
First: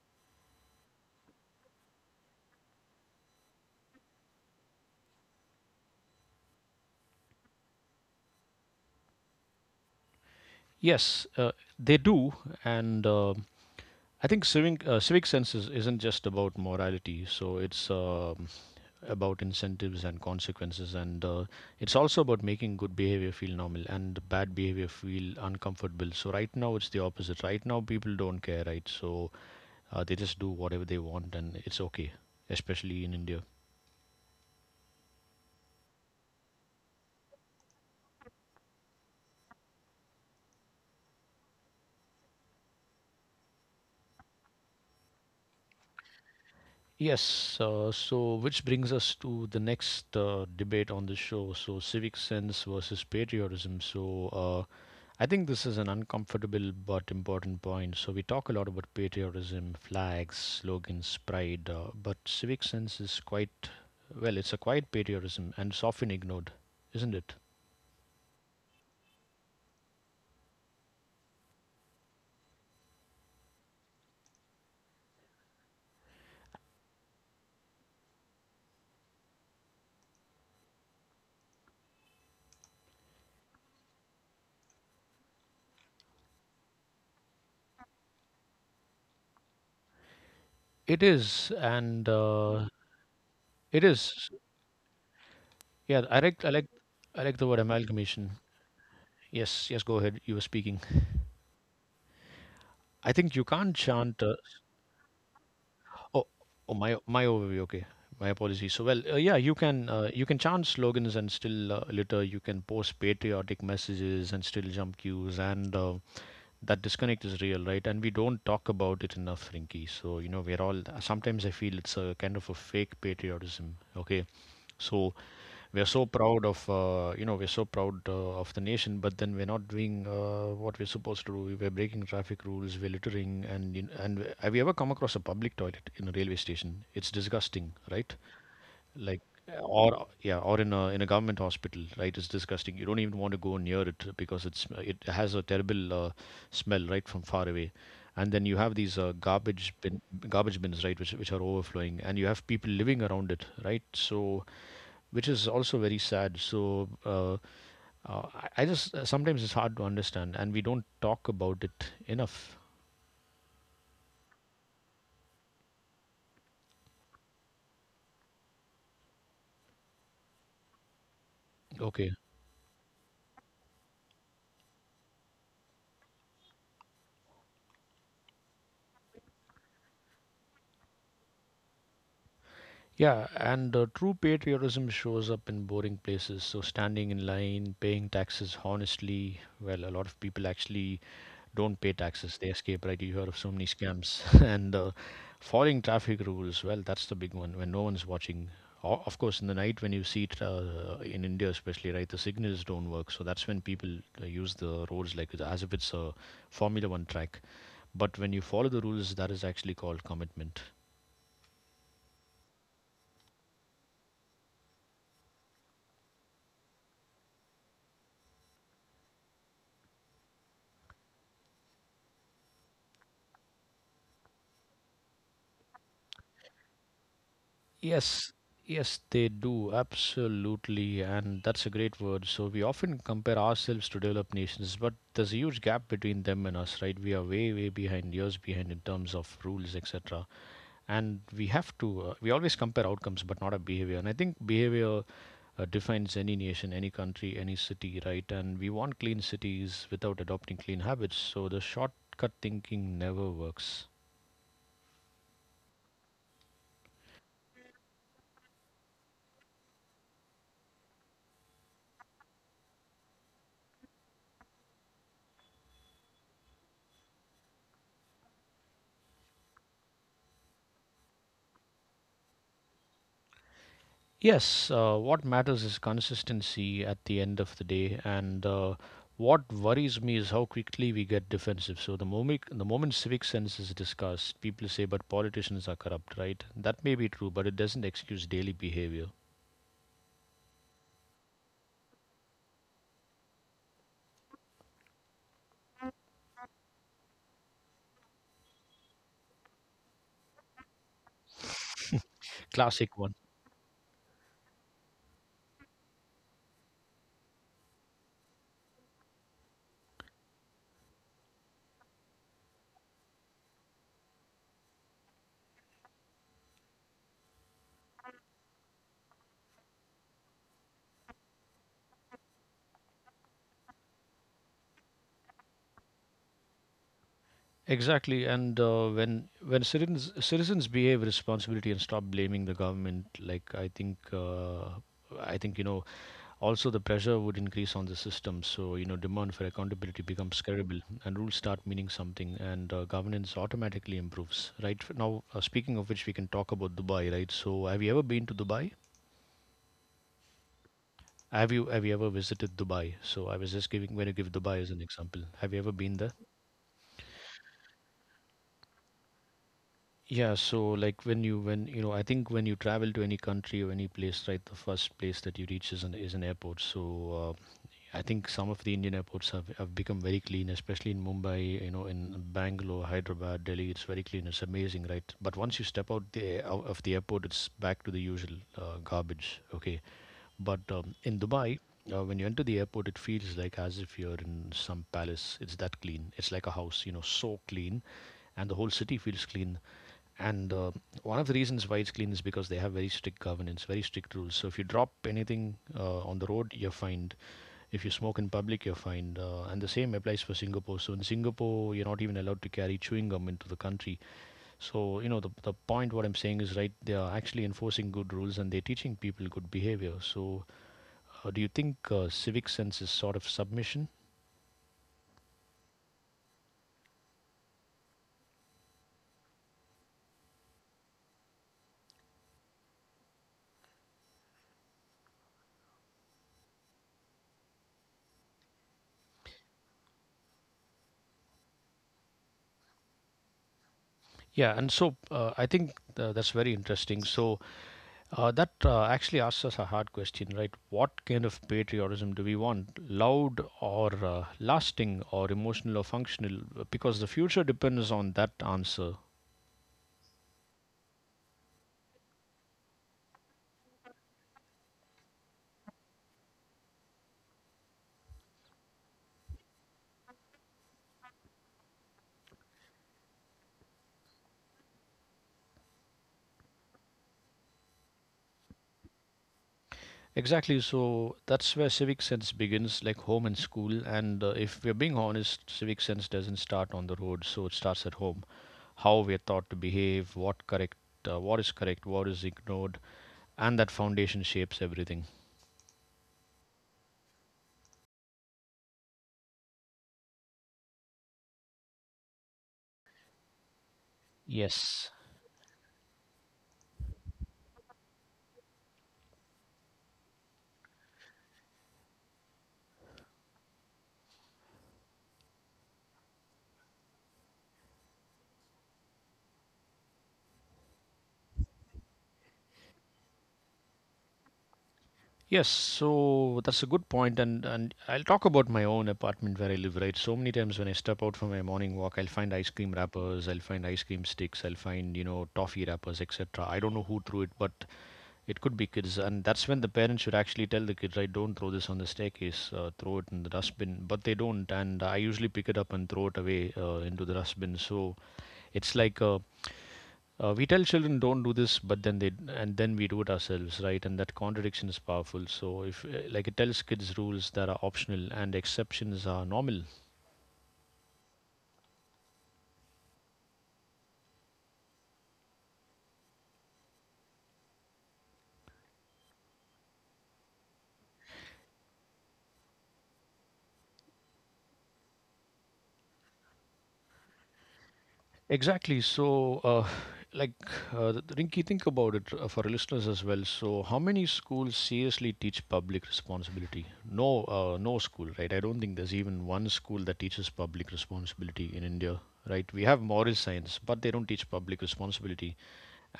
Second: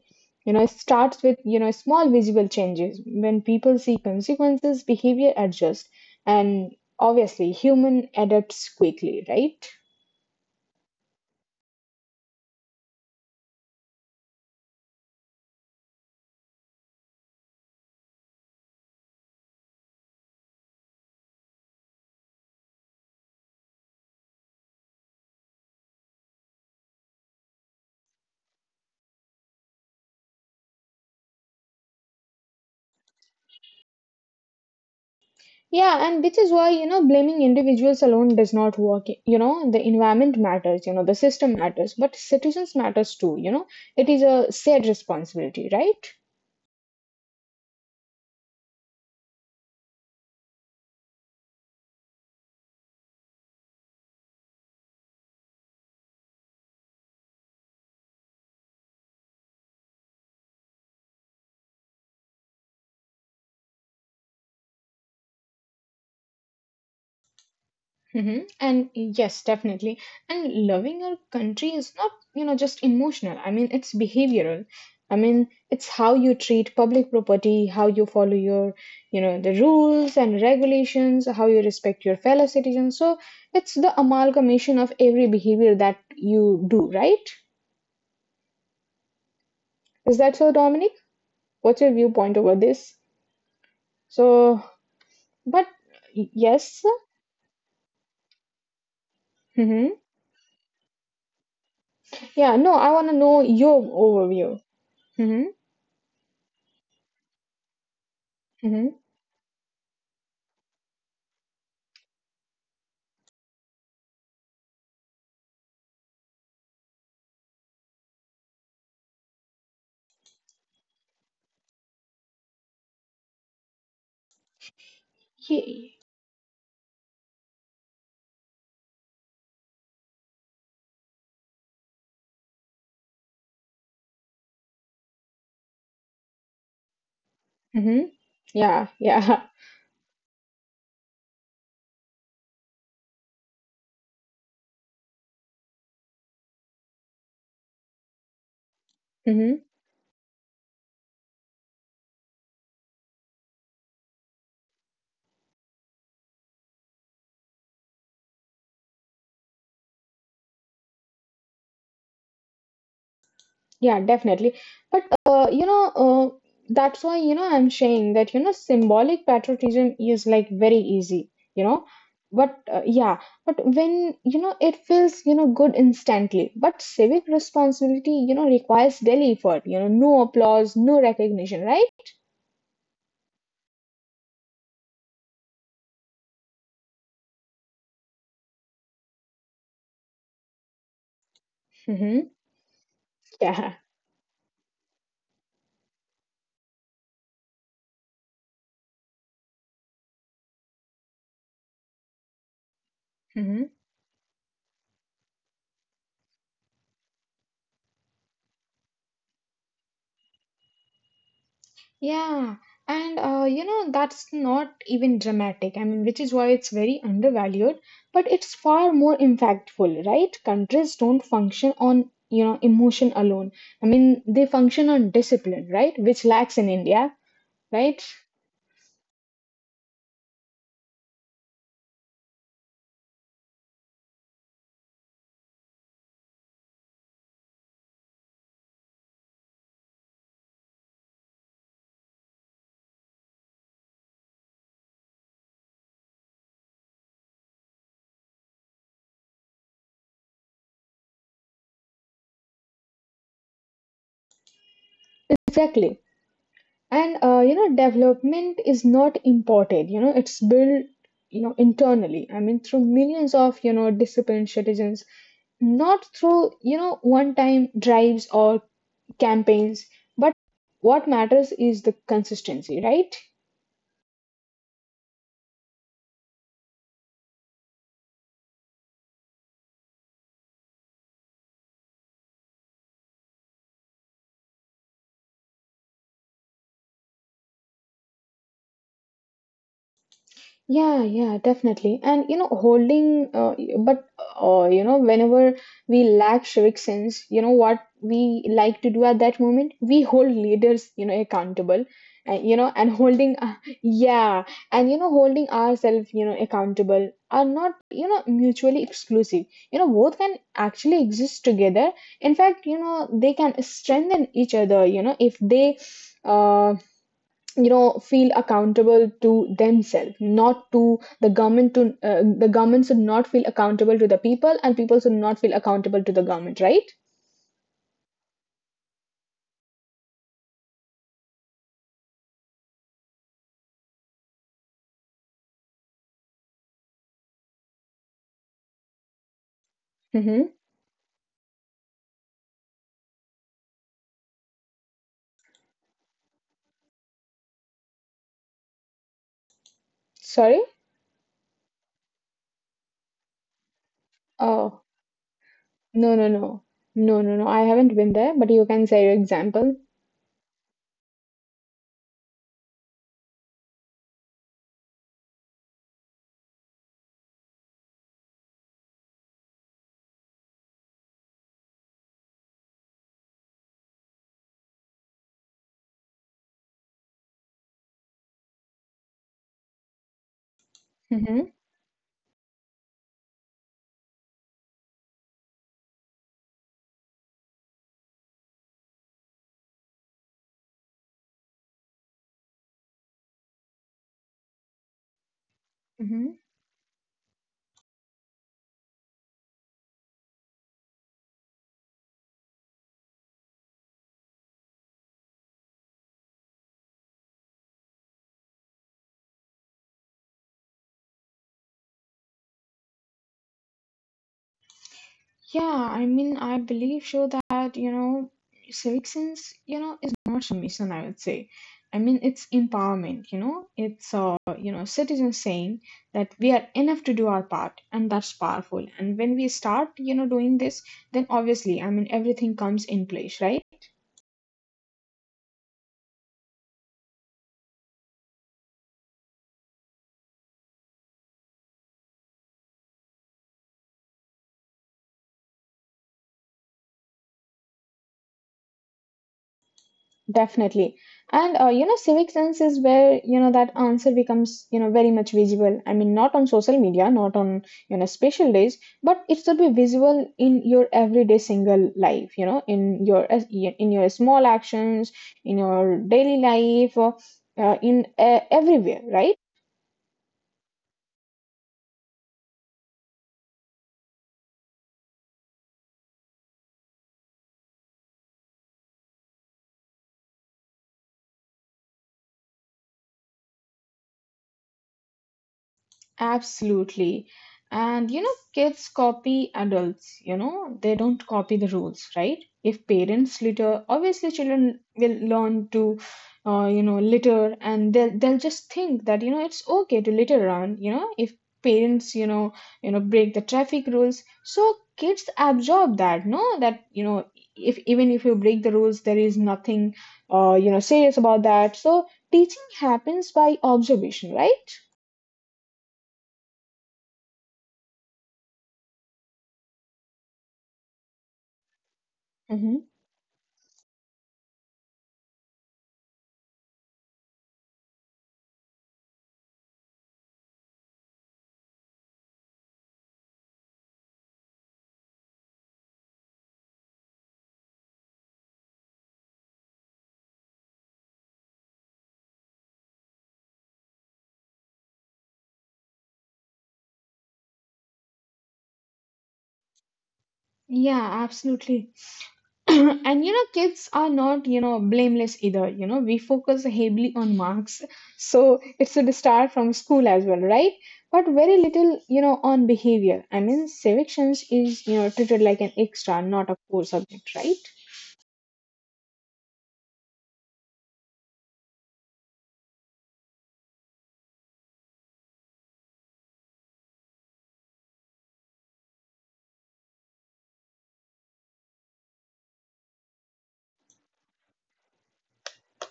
Speaker 2: It starts with, small visible changes. When people see consequences, behavior adjusts, and obviously, human adapts quickly, right?
Speaker 1: Yes, they do, and I think civic sense isn't just about morality. So it's about incentives and consequences, and it's also about making good behavior feel normal and bad behavior feel uncomfortable. So right now it's the opposite. Right now people don't care, right? So they just do whatever they want, and it's okay, especially in India.
Speaker 2: Yeah, and which is why, blaming individuals alone does not work. The environment matters, the system matters, but citizens matters too. It is a shared responsibility, right?
Speaker 1: Yes, so which brings us to the next debate on the show. So, civic sense versus patriotism. So, I think this is an uncomfortable but important point. So, we talk a lot about patriotism, flags, slogans, pride, but civic sense is quite, well, it's a quiet patriotism and it's often ignored, isn't it?
Speaker 2: Mm-hmm. And yes, definitely. And loving our country is not, just emotional. I mean, it's behavioral. I mean, it's how you treat public property, how you follow the rules and regulations, how you respect your fellow citizens. So it's the amalgamation of every behavior that you do, right? Is that so, Dominic?
Speaker 1: It is,
Speaker 2: What's your
Speaker 1: and
Speaker 2: viewpoint over
Speaker 1: uh,
Speaker 2: this?
Speaker 1: it is.
Speaker 2: So, but
Speaker 1: Yeah, I like, I like,
Speaker 2: yes.
Speaker 1: I like the word amalgamation. Yes, yes, go
Speaker 2: Mm-hmm.
Speaker 1: ahead. You were speaking.
Speaker 2: Yeah, no, I
Speaker 1: I
Speaker 2: want to
Speaker 1: think you
Speaker 2: know
Speaker 1: can't
Speaker 2: your
Speaker 1: chant.
Speaker 2: overview. Mm-hmm.
Speaker 1: Oh, my overview. Okay, my apologies. So well, yeah, you can chant slogans and still litter. You can post patriotic messages and still jump queues, and that disconnect is real, right? And we don't talk about it enough, Rinky. So you know, we're all. Sometimes I feel it's a kind of a fake patriotism. Okay, so
Speaker 2: Mm-hmm.
Speaker 1: we're so proud of the nation, but then we're not doing what we're supposed to do. We're breaking traffic rules, we're littering, and you know, and have you ever come across a public toilet in a railway station? It's disgusting,
Speaker 2: Mm-hmm.
Speaker 1: right?
Speaker 2: Yeah,
Speaker 1: Like
Speaker 2: yeah.
Speaker 1: or yeah, or in a government hospital, right? It's disgusting, you don't even want to go near it because it has a terrible smell right from far away, and then you have these
Speaker 2: Mm-hmm.
Speaker 1: garbage bins, right, which are overflowing, and you have people living around it, right? So which is also very sad. So I just sometimes it's hard to understand, and we don't talk about it enough.
Speaker 2: Yeah, definitely. But that's why, I'm saying that, symbolic patriotism is like very easy.
Speaker 1: Okay.
Speaker 2: But yeah, but when, it feels, good instantly. But civic responsibility, requires daily effort, no applause, no recognition, right?
Speaker 1: Yeah, and true patriotism shows up in boring places. So, standing in line, paying taxes honestly. Well, a lot of people actually don't pay taxes,
Speaker 2: Mm-hmm.
Speaker 1: they escape, right? You hear of so many
Speaker 2: Yeah.
Speaker 1: scams. And following traffic rules, well, that's the big one when no one's watching. Of course, in the night when you see it in India, especially, right, the signals don't work. So, that's when
Speaker 2: Mm-hmm.
Speaker 1: people use the roads like as if it's a Formula One track. But when you follow the rules, that is actually called commitment.
Speaker 2: Yeah, and that's not even dramatic. I mean, which is why it's very undervalued, but it's far more impactful, right? Countries don't function on, emotion alone. I mean, they function on discipline, right? Which lacks in India, right?
Speaker 1: Yes, yes, they do, absolutely. And that's a great word. So we often compare ourselves to developed nations, but there's a huge gap between them and us, right? We are way, way behind, years behind in terms of rules, etc. And we have to, we always compare outcomes, but not our behavior. And I think behavior defines any nation, any country, any city, right? And we want clean cities without adopting clean habits. So the shortcut thinking never works.
Speaker 2: Exactly. And development is not imported, it's built, internally. I mean, through millions of, disciplined citizens, not through, one time drives or campaigns, but what matters is the consistency, right?
Speaker 1: Yes, what matters is consistency at the end of the day, and what worries me is how quickly we get defensive. So the moment civic sense is discussed, people say, "But politicians are corrupt, right?" That may be true, but it doesn't excuse daily behavior.
Speaker 2: Yeah, yeah, definitely. And you know, holding, but you know, whenever we lack civic sense, you know what we like to do at that moment? We hold leaders, accountable, and you
Speaker 1: Classic
Speaker 2: know,
Speaker 1: one.
Speaker 2: and holding, yeah, holding ourselves, accountable are not, mutually exclusive. Both can actually exist together. In fact, they can strengthen each other. If they, uh, feel accountable to themselves, not to the government to the government should not feel accountable to the people, and people should not feel accountable to the government, right?
Speaker 1: Exactly, and when citizens behave responsibility and stop blaming the government, like I think, I think, you know, also the pressure would increase on the system. So, you know, demand for accountability becomes
Speaker 2: Mm-hmm.
Speaker 1: credible, and rules start meaning something, and governance automatically improves. Right now, speaking of which, we can talk about Dubai, right? So, have you ever been to Dubai?
Speaker 2: Sorry.
Speaker 1: Have you ever visited Dubai? So I was just giving going to give Dubai as an
Speaker 2: Oh,
Speaker 1: example. Have you ever been there?
Speaker 2: no, no, no, no, no, no, I haven't been there, but you can say your example.
Speaker 1: Yeah, so like when you know, I think when you travel to any country or any place, right, the first place that you reach is an airport. So I think some of the Indian airports have become very clean, especially in Mumbai, you know, in Bangalore, Hyderabad, Delhi. It's very clean. It's amazing, right? But once you step out of the airport, it's back to the usual garbage. Okay, but in
Speaker 2: Mm-hmm.
Speaker 1: Dubai, when you enter the airport, it feels like as if you're in some palace. It's that clean. It's like a house, you know, so clean, and the whole city feels clean and one of the reasons why it's clean is because they have very strict governance, very strict rules. So if you drop anything on the
Speaker 2: Mm-hmm.
Speaker 1: road, you're fined. If you smoke in public, you're fined. And the same applies for Singapore. So in Singapore, you're not even allowed to carry chewing gum into the country. So, you know, the point what I'm saying is right, they are actually enforcing good rules and they're teaching people good behavior. So, do you think civic sense is sort of submission?
Speaker 2: Yeah, I mean, I believe so that, civic sense, is not submission, I would say. I mean, it's empowerment, it's, citizens saying that we are enough to do our part, and that's powerful. And when we start, doing this, then obviously, I mean, everything comes in place, right?
Speaker 1: Yeah, and so I think that's very interesting. So, that actually asks us a hard question, right? What kind of patriotism do we want? Loud or lasting or emotional or functional? Because the future depends on that answer.
Speaker 2: Definitely. And civic sense is where, that answer becomes, very much visible. I mean, not on social media, not on, special days, but it should be visible in your everyday single life. In your in your small actions, in your daily life, in everywhere, right?
Speaker 1: Exactly, so that's where civic sense begins, like home and school. And if we're being honest, civic sense doesn't start on the road, so it starts at home. How we're taught to behave, what correct, what is correct, what is ignored, and that foundation shapes everything.
Speaker 2: Absolutely. And kids copy adults, they don't copy the rules, right? If parents litter, obviously children
Speaker 1: Yes.
Speaker 2: will learn to, litter, and they'll just think that, it's okay to litter around, if parents, break the traffic rules. So kids absorb that, no? That, if even if you break the rules, there is nothing, serious about that. So teaching happens by observation, right?
Speaker 1: Yes, so that's a good point, and I'll talk about my own apartment where I live. Right, so many times when I step out for my morning walk, I'll find ice cream wrappers, I'll find ice cream sticks, I'll find, you know, toffee wrappers, etc. I don't know who threw it, but it could be kids, and that's when the parents should actually tell the kids, right, don't throw this on the staircase, throw it in the dustbin. But they don't, and I usually pick it up and throw it away into the dustbin. So it's like a we tell children don't do this, but then they and then we do it ourselves, right? And that contradiction is powerful. So if like it tells kids rules that are optional and exceptions are normal.
Speaker 2: Yeah, absolutely. And kids are not, blameless either. We focus heavily on marks. So it's a start from school as well, right? But very little, on behavior. I mean, civic is, treated like an extra, not a core subject, right?
Speaker 1: Exactly. So, like, Rinki, think about it for listeners as well. So, how many schools seriously teach public responsibility? No, no school, right? I don't think there's even one school that teaches public responsibility in India, right? We have moral science, but they don't teach public responsibility.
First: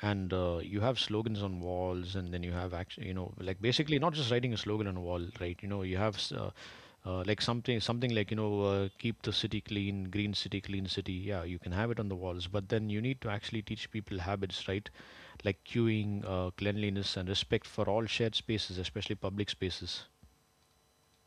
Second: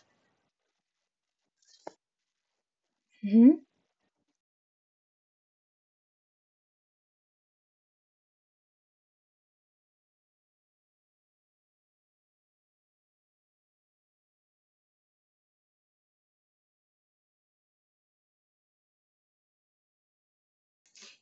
Speaker 1: And you have slogans on walls, and then you have actually, you know, like basically not just writing a slogan on a wall, right? You know, you have like something like, you know, keep the city clean, green city, clean city. Yeah, you can have it on the walls, but then you need to actually teach people habits, right? Like queuing, cleanliness and respect for all shared spaces, especially public spaces.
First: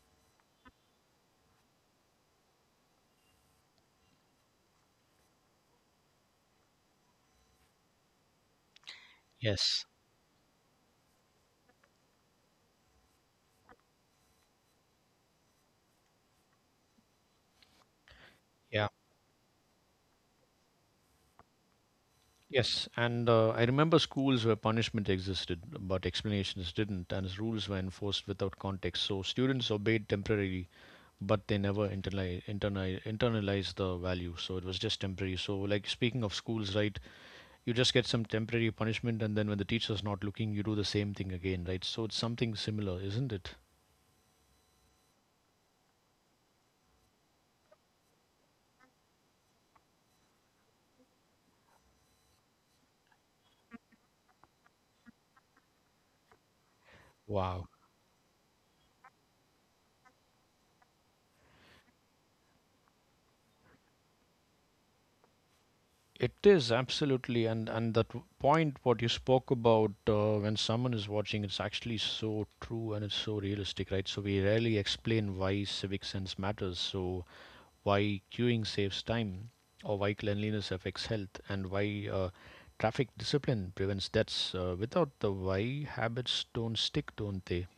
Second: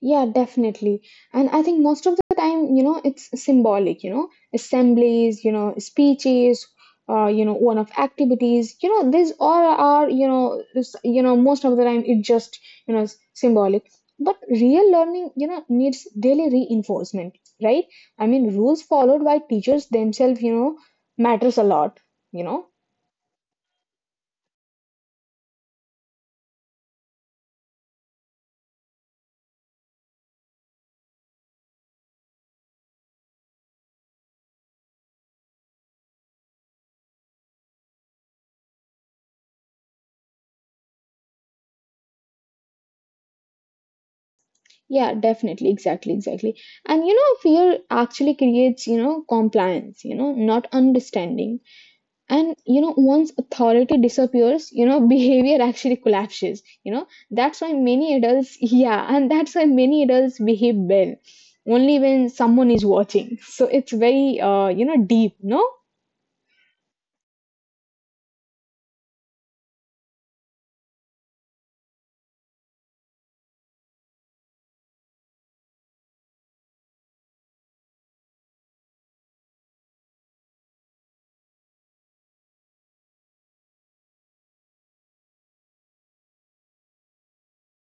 Speaker 2: Yeah, definitely. And I think most of the time, it's symbolic, assemblies, speeches, one-off activities, these all
Speaker 1: Yes.
Speaker 2: are, most of the time it just symbolic. But real learning, needs daily reinforcement, right? I mean, rules
Speaker 1: Yeah.
Speaker 2: followed by teachers themselves, matters a lot, you know.
Speaker 1: Yes, and I remember schools where punishment existed but explanations didn't, and rules were enforced without context, so students obeyed temporarily, but they never internalized the value, so it was just temporary. So like speaking of schools, right, you just get some temporary punishment, and then when the teacher's not looking, you do the same thing again, right? So it's something similar, isn't it?
Speaker 2: Yeah, definitely, exactly, exactly. And fear actually creates, compliance, not understanding, and once authority disappears, behavior actually collapses, that's why
Speaker 1: Wow.
Speaker 2: many adults yeah, and that's why many adults behave well only when someone is watching, so it's very, deep, no?
Speaker 1: It is, absolutely. And that point what you spoke about, when someone is watching, it's actually so true and it's so realistic, right? So we rarely explain why civic sense matters. So why queuing saves time or why cleanliness affects health and why traffic discipline prevents deaths, without the why, habits don't stick, don't they?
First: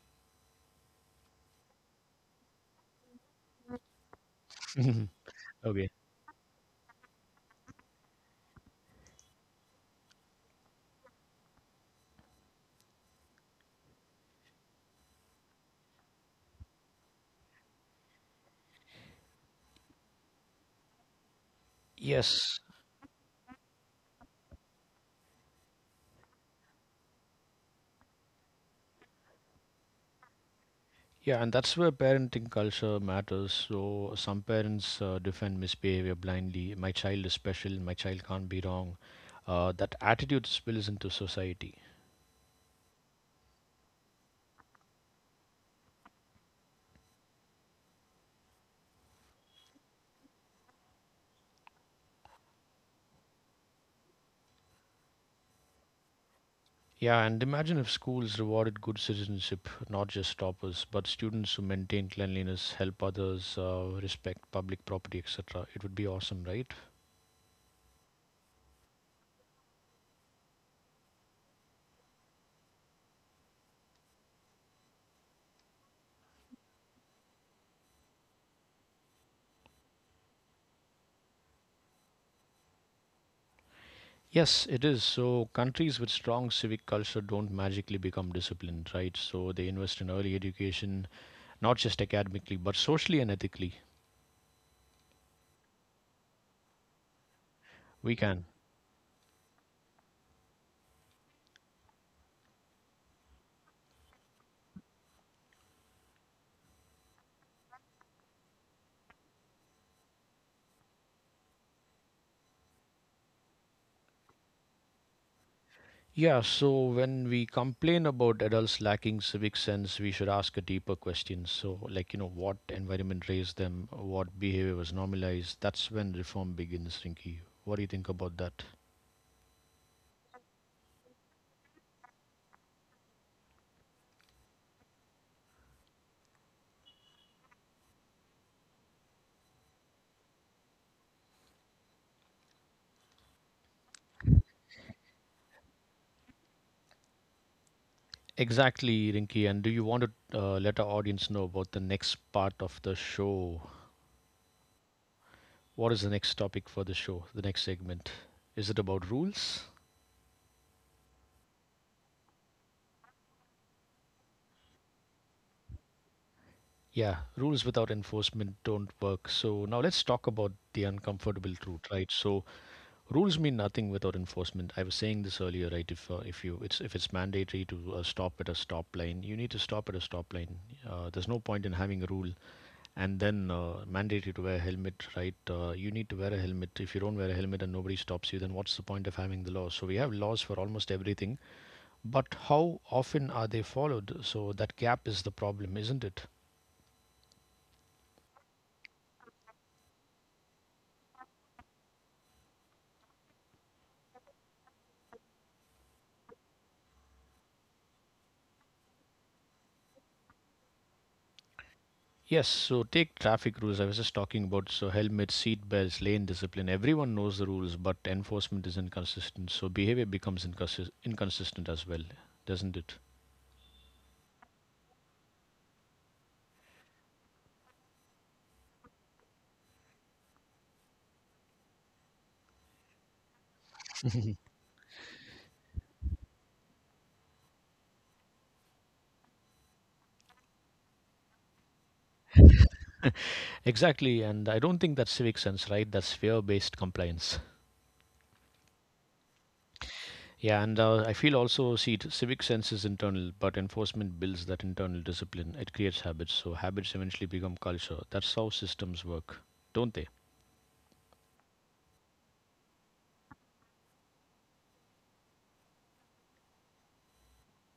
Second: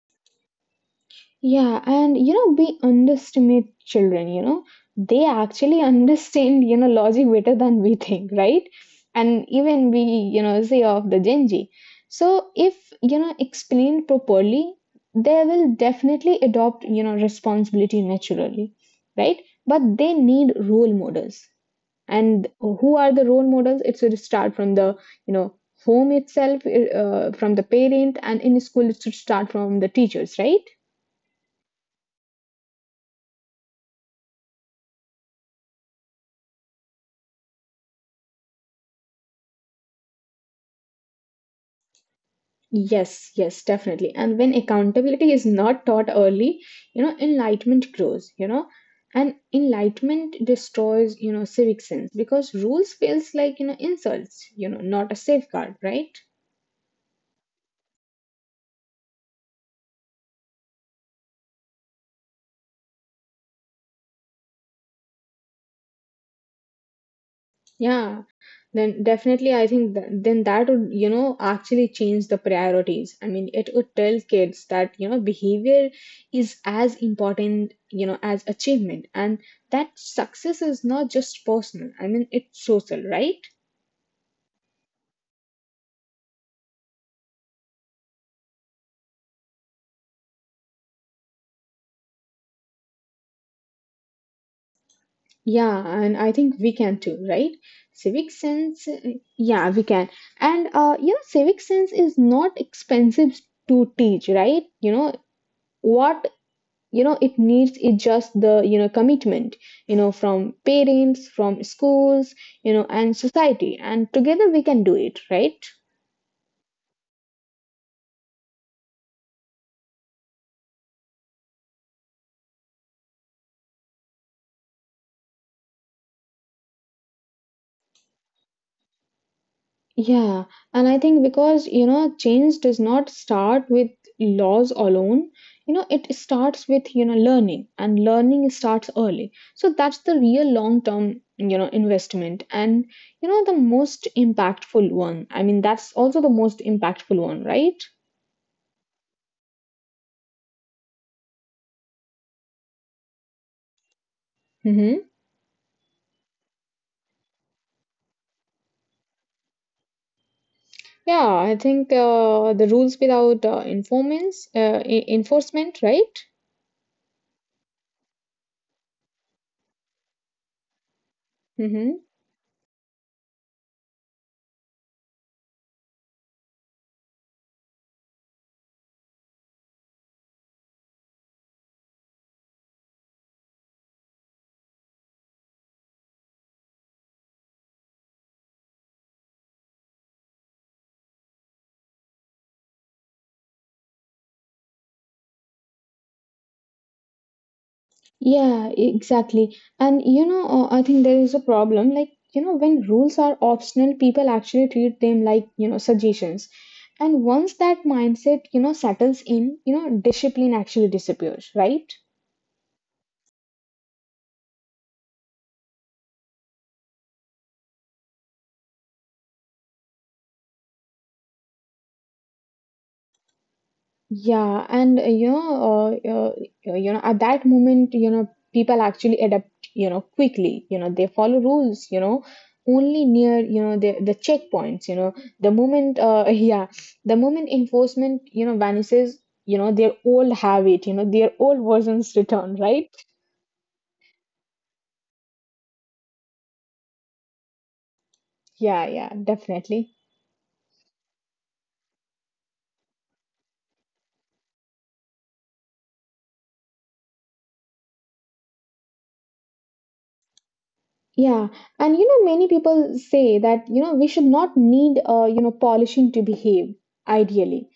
Speaker 2: Yeah, and we underestimate children, they actually
Speaker 1: Okay.
Speaker 2: understand, logic better than we think, right? And even we, say of the Gen Z. So if, explained properly, they will definitely adopt, responsibility naturally, right? But they need role models. And
Speaker 1: Yes,
Speaker 2: who are the role models? It should start from the, you know, home itself, from the parent, and in school, it should start from the teachers, right?
Speaker 1: yeah, and that's where parenting culture matters. So some parents defend misbehavior blindly. My child is special. My child can't be wrong. That attitude spills into society.
Speaker 2: Yes, yes, definitely. And when accountability is not taught early, enlightenment grows, and enlightenment destroys, civic sense, because rules feels like, insults, not a safeguard, right?
Speaker 1: Yeah, and imagine if schools rewarded good citizenship, not just toppers, but students who maintain cleanliness, help others, respect public property, etc. It would be awesome, right?
Speaker 2: Yeah. Then definitely, I think then that would, actually change the priorities. I mean, it would tell kids that, behavior is as important, as achievement, and that success is not just personal. I mean, it's social, right?
Speaker 1: Yes, it is. So countries with strong civic culture don't magically become disciplined, right? So they invest in early education, not just academically, but socially and ethically.
Speaker 2: Yeah, and I think we can too, right?
Speaker 1: We
Speaker 2: Civic
Speaker 1: can.
Speaker 2: sense, yeah, we can. And civic sense is not expensive to teach, right? What it needs is just the, commitment, from parents, from schools, and society, and together we can do it, right?
Speaker 1: Yeah, so when we complain about adults lacking civic sense, we should ask a deeper question. So, like, you know, what environment raised them, what behavior was normalized? That's when reform begins, Rinky. What do you think about that?
Speaker 2: Yeah, and I think because, change does not start with laws alone. It starts with, learning, and learning starts early. So that's the real long-term, investment, and, the most impactful one. I mean, that's also the most impactful one, right?
Speaker 1: Exactly, Rinky. And do you want to let our audience know about the next part of the show?
Speaker 2: Mm-hmm.
Speaker 1: What is the next topic for the show, the next segment? Is it about rules?
Speaker 2: Yeah, I think the rules without, informants, enforcement, right?
Speaker 1: Yeah, rules without enforcement don't work. So now let's talk about the uncomfortable truth,
Speaker 2: Mm-hmm.
Speaker 1: right? So rules mean nothing without enforcement. I was saying this earlier, right? If you it's if it's mandatory to stop at a stop line, you need to stop at a stop line. There's no point in having a rule and then mandatory to wear a helmet, right? You need to wear a helmet. If you don't wear a helmet and nobody stops you, then what's the point of having the law? So we have laws for almost everything, but how often are they followed? So that gap is the problem, isn't it?
Speaker 2: Yeah, exactly. And I think there is a problem. Like, when rules are optional, people actually treat them like, suggestions. And once that mindset, settles in, discipline actually disappears, right?
Speaker 1: Yes, so take traffic rules. I was just talking about, so helmets, seat belts, lane discipline. Everyone knows the rules, but enforcement is inconsistent. So behavior becomes inconsistent as well, doesn't it?
Speaker 2: Yeah, and you know, at that moment, people actually adapt, quickly. They follow rules. Only near, the checkpoints. Yeah. The moment enforcement, vanishes, their old habit, you know, their old versions return, right?
Speaker 1: Exactly, and I don't think that's civic sense, right? That's fear-based compliance.
Speaker 2: Yeah, yeah, definitely.
Speaker 1: Yeah, and I feel also see it, civic sense is internal, but enforcement builds that internal discipline. It creates habits, so habits eventually become culture. That's how systems work, don't
Speaker 2: Yeah, and many people say that, we should not need, polishing to behave, ideally.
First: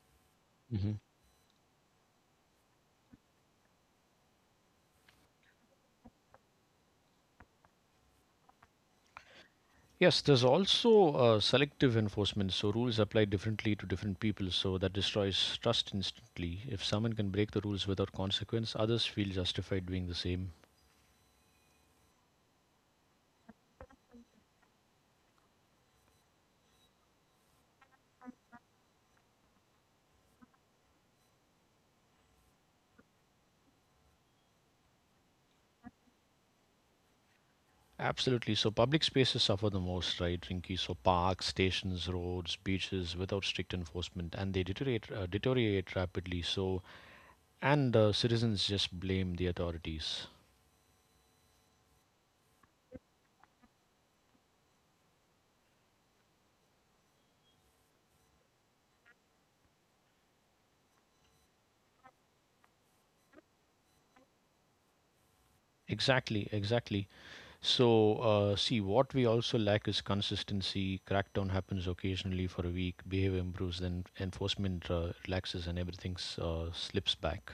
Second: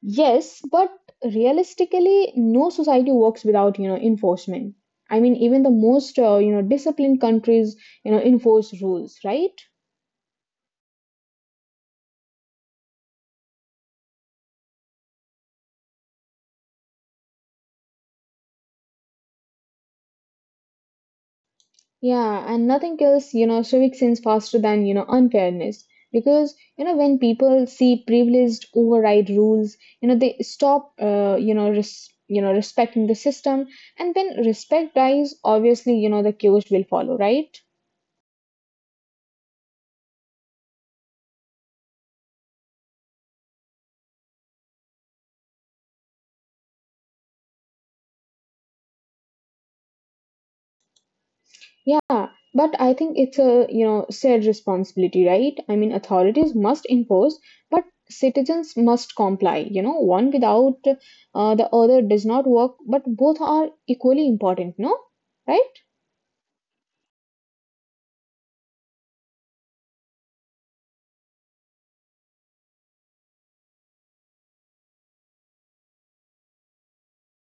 Speaker 2: Yes, but
Speaker 1: they?
Speaker 2: realistically, no society works without, enforcement. I mean, even the most, disciplined countries, enforce rules, right?
Speaker 1: Yes, there's also selective enforcement. So rules apply differently to different people. So that destroys trust instantly. If someone can break the rules without consequence, others feel justified doing the same.
Speaker 2: Yeah, and nothing kills, civic sense faster than, unfairness. Because, when people see privileged override rules, they stop, respecting the system. And when respect dies, obviously, the chaos will follow, right?
Speaker 1: Absolutely. So public spaces suffer the most, right, Rinky? So parks, stations, roads, beaches, without strict enforcement, and they deteriorate rapidly. So and citizens just blame the authorities.
Speaker 2: Yeah, but I think it's a, shared responsibility, right? I mean, authorities must enforce, but citizens must comply. One without, the other does not work, but both are equally important, no? Right?
Speaker 1: Exactly, exactly. So, see, what we also lack is consistency. Crackdown happens occasionally for a week, behavior improves, then enforcement relaxes, and everything slips back.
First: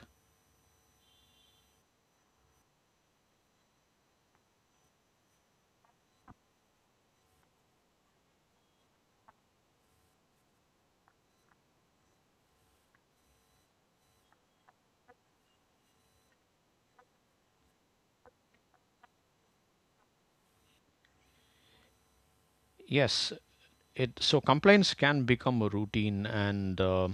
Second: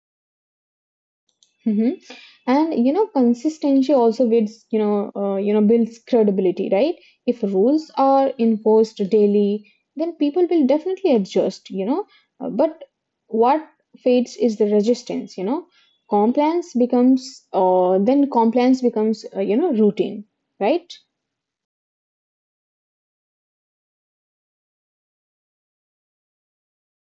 Speaker 2: Hmm. And consistency also builds credibility right? If rules are enforced daily, then people will definitely adjust. But what fades is the resistance. You know compliance becomes uh, then compliance becomes routine, right?
Speaker 1: Yes, it so compliance can become a routine, and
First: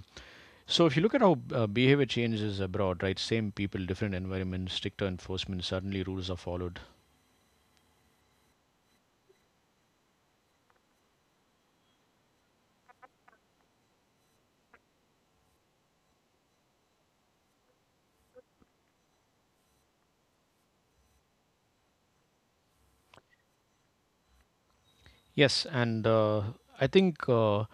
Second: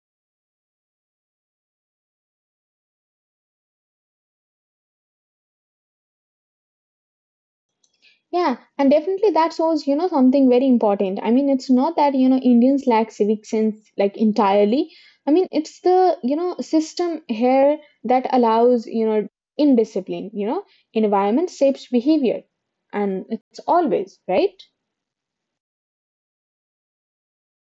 Speaker 1: so if you look at how behavior changes abroad, right? Same people, different environments, stricter enforcement. Suddenly, rules are followed.
Speaker 2: Yeah, and definitely that shows something very important. I mean, it's not that Indians lack civic sense like entirely. I mean, it's the system here that allows indiscipline. Environment shapes behavior. And it's always, right?
Speaker 1: Yes, and I think. Uh,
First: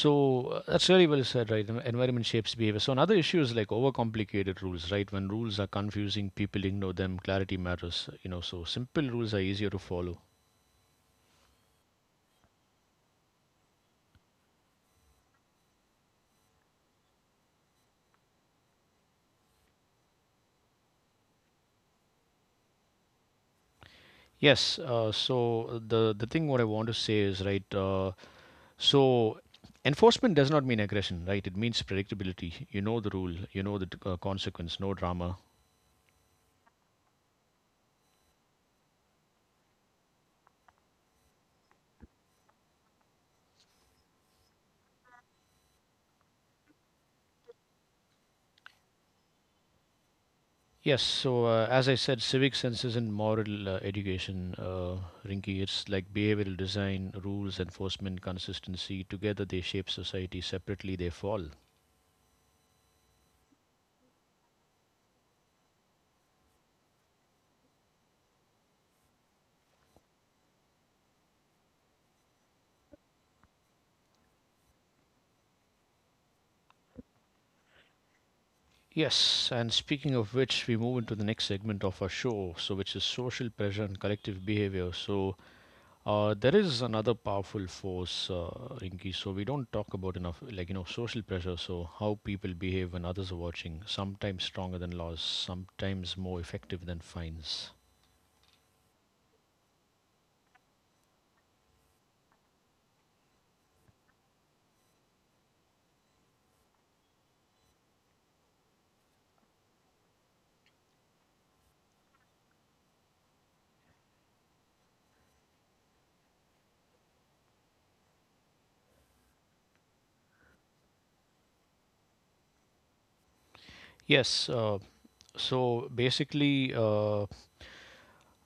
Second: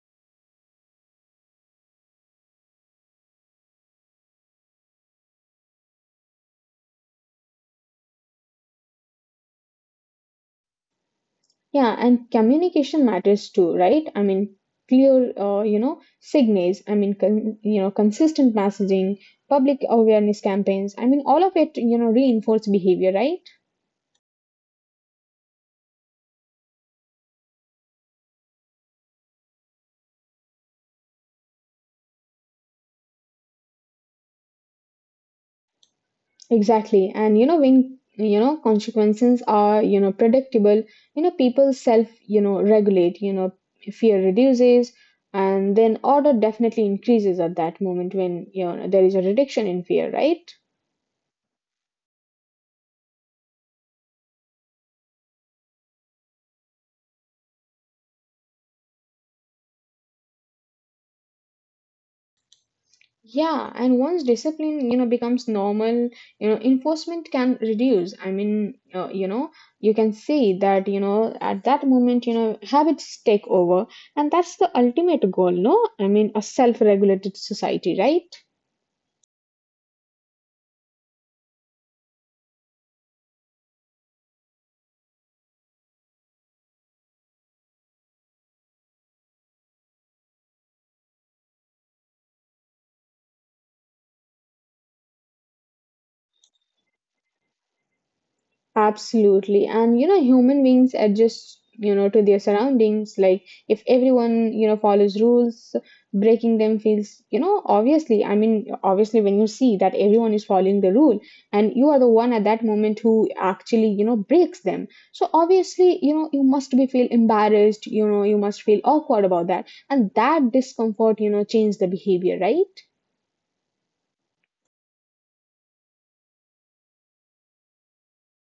Speaker 1: So uh, That's really well said, right? Environment shapes behavior. So another issue is like overcomplicated rules, right? When rules are confusing, people ignore them. Clarity matters, you know. So simple rules are easier to follow.
Speaker 2: Yeah, and communication matters too, right? I mean, clear signals, I mean, consistent messaging, public awareness campaigns, I mean, all of it reinforce behavior, right?
Speaker 1: The thing what I want to say is right. So Enforcement does not mean aggression, right? It means predictability. You know the rule. You know the consequence. No drama.
Speaker 2: Exactly. And when consequences are predictable people self regulate fear reduces, and then order definitely increases at that moment when there is a reduction in fear, right?
Speaker 1: Yes, so as I said, civic sense isn't moral education, Rinky. It's like behavioral design, rules, enforcement, consistency. Together they shape society, separately they fall.
Speaker 2: Yeah, and once discipline becomes normal enforcement can reduce. I mean, you can see that at that moment habits take over, and that's the ultimate goal, no? I mean, a self-regulated society, right?
Speaker 1: Yes, and speaking of which, we move into the next segment of our show, so which is social pressure and collective behavior. So there is another powerful force, Rinky. So we don't talk about enough, like you know, social pressure. So how people behave when others are watching, sometimes stronger than laws, sometimes more effective than fines.
Speaker 2: Absolutely. And human beings adjust to their surroundings. Like if everyone follows rules, breaking them feels obviously, I mean, obviously when you see that everyone is following the rule and you are the one at that moment who actually breaks them. So obviously you must be feel embarrassed you must feel awkward about that. And that discomfort change the behavior, right?
Speaker 1: Yes. Uh, basically,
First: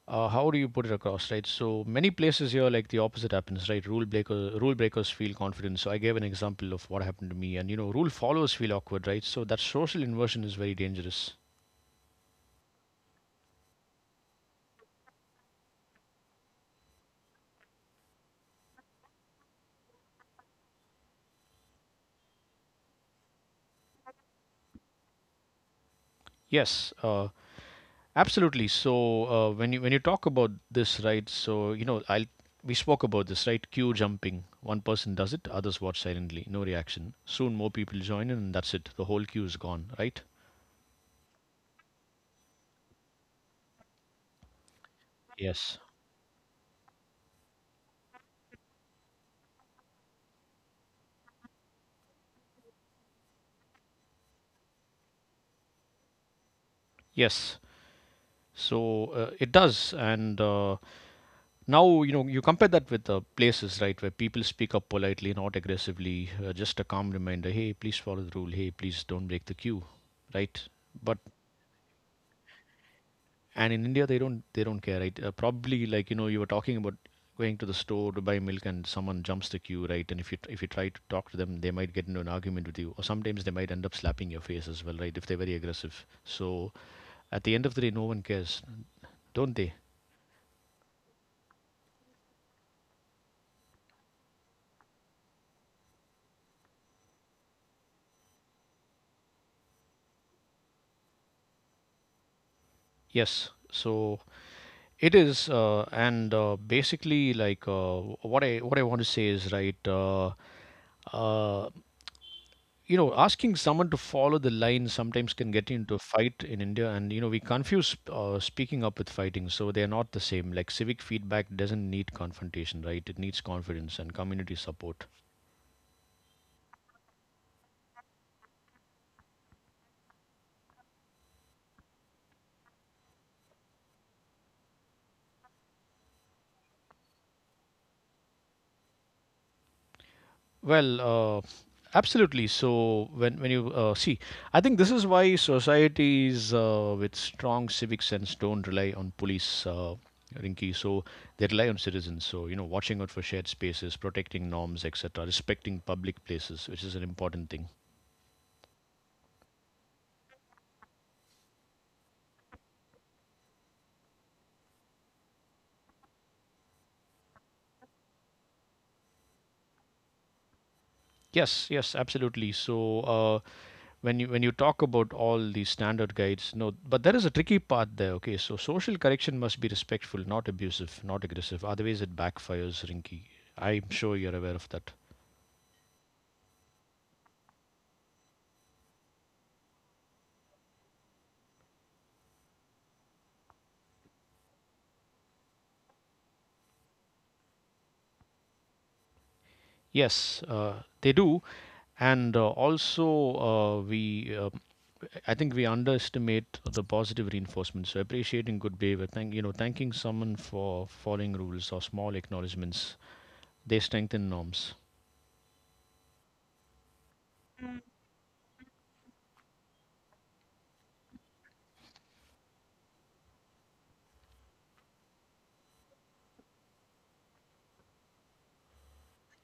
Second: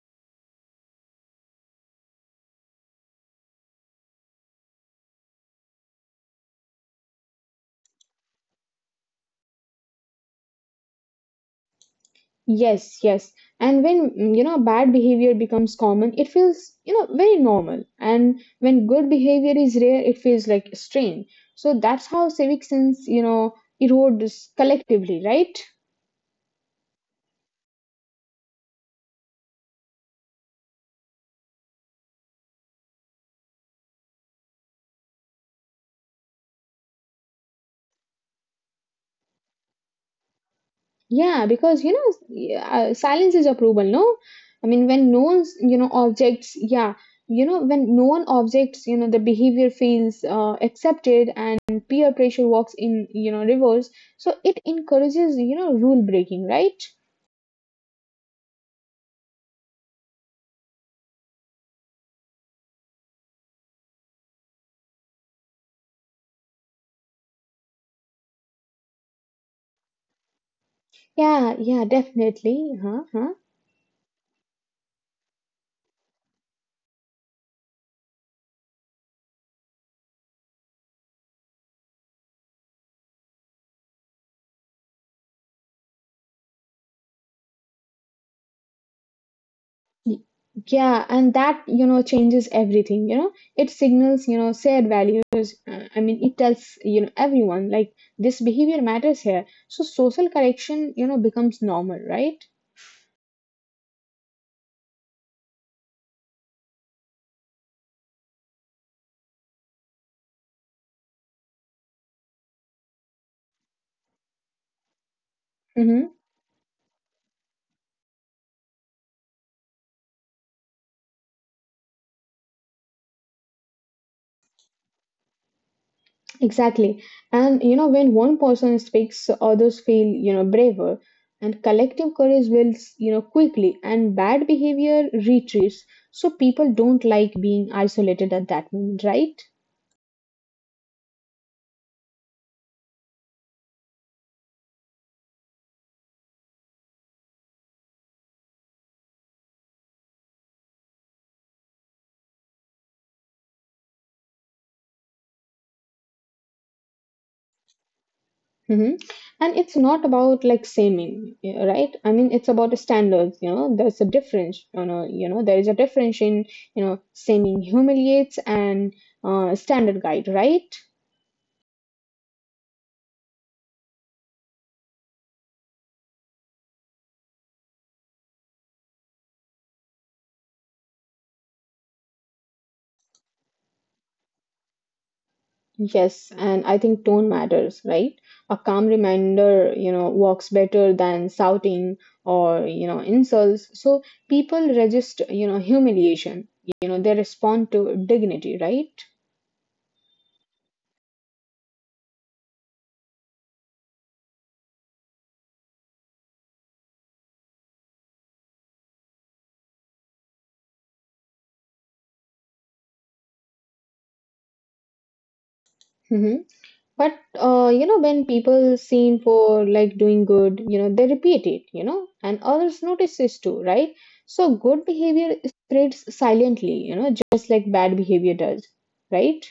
Speaker 1: how do you put it across, right? So many places here, like the opposite happens, right? Rule breakers feel confident. So I gave an example of what happened to me, and you know, rule followers feel awkward, right? So that social inversion is very dangerous.
Speaker 2: Yes, yes. And when bad behavior becomes common, it feels very normal. And when good behavior is rare, it feels like strain. So that's how civic sense erodes collectively, right?
Speaker 1: Yes, absolutely. So when you talk about this, right? So you know, I'll we spoke about this, right? Queue jumping. One person does it, others watch silently, no reaction. Soon more people join in, and that's it. The whole queue is gone, right?
Speaker 2: Yeah, because yeah, silence is approval, no? I mean, when no one's
Speaker 1: Yes.
Speaker 2: objects, yeah, when no one objects, the behavior feels accepted, and peer pressure works in reverse. So it encourages rule breaking, right?
Speaker 1: Yes. So it does, and now you know you compare that with places, right, where people speak up politely, not aggressively, just a calm reminder, hey, please follow the rule, hey, please don't break the queue, right? But
Speaker 2: Yeah, yeah, definitely. Huh, huh.
Speaker 1: and in India they don't care, right? Probably like you know you were talking about going to the store to buy milk and someone jumps the queue, right? And if you try to talk to them, they might get into an argument with you, or sometimes they might end up slapping your face as well, right? If they're very aggressive. So at the end of the day, no one cares, don't they?
Speaker 2: Y- Yeah, and that changes everything. It signals shared values. I mean, it tells everyone like this behavior matters here. So social correction becomes normal, right?
Speaker 1: Yes. So It is, and basically, like what I want to say is right. Uh, you know, asking someone to follow the line sometimes can get you into a
Speaker 2: Mm-hmm.
Speaker 1: fight in India, and you know we confuse speaking up with fighting, so they are not the same. Like civic feedback doesn't need confrontation, right? It needs confidence and community support.
Speaker 2: Exactly. And when one person speaks, others feel braver. And collective courage builds quickly, and bad behavior retreats. So people don't like being isolated at that moment, right?
Speaker 1: Well, uh, absolutely. So when you see, I think this is why societies with strong civic sense don't rely on police, Rinky. So they rely on citizens. So you know, watching out for shared spaces, protecting norms, etc., respecting public places, which is an important thing.
Speaker 2: Hmm. And it's not about like shaming, yeah, right? I mean, it's about the standards. There's a difference. There is a difference in you know shaming humiliates and standard guide, right?
Speaker 1: Yes, yes, absolutely. So when you talk about all these standard guides, no, but there is a tricky part there. Okay, so social correction must be respectful, not abusive, not aggressive. Otherwise, it backfires, Rinky. I'm sure you're aware of that.
Speaker 2: Yes, and I think tone matters, right? A calm reminder works better than shouting or insults. So people register humiliation. They respond to dignity, right?
Speaker 1: Yes, they do, and also uh, we, uh, I think we underestimate the positive reinforcement. So appreciating good behavior, thanking someone for following rules or small acknowledgements, they strengthen norms.
Speaker 2: Mm-hmm. But when people seen for like doing good they repeat it and others notice this too, right? So good behavior spreads silently just like bad behavior does, right?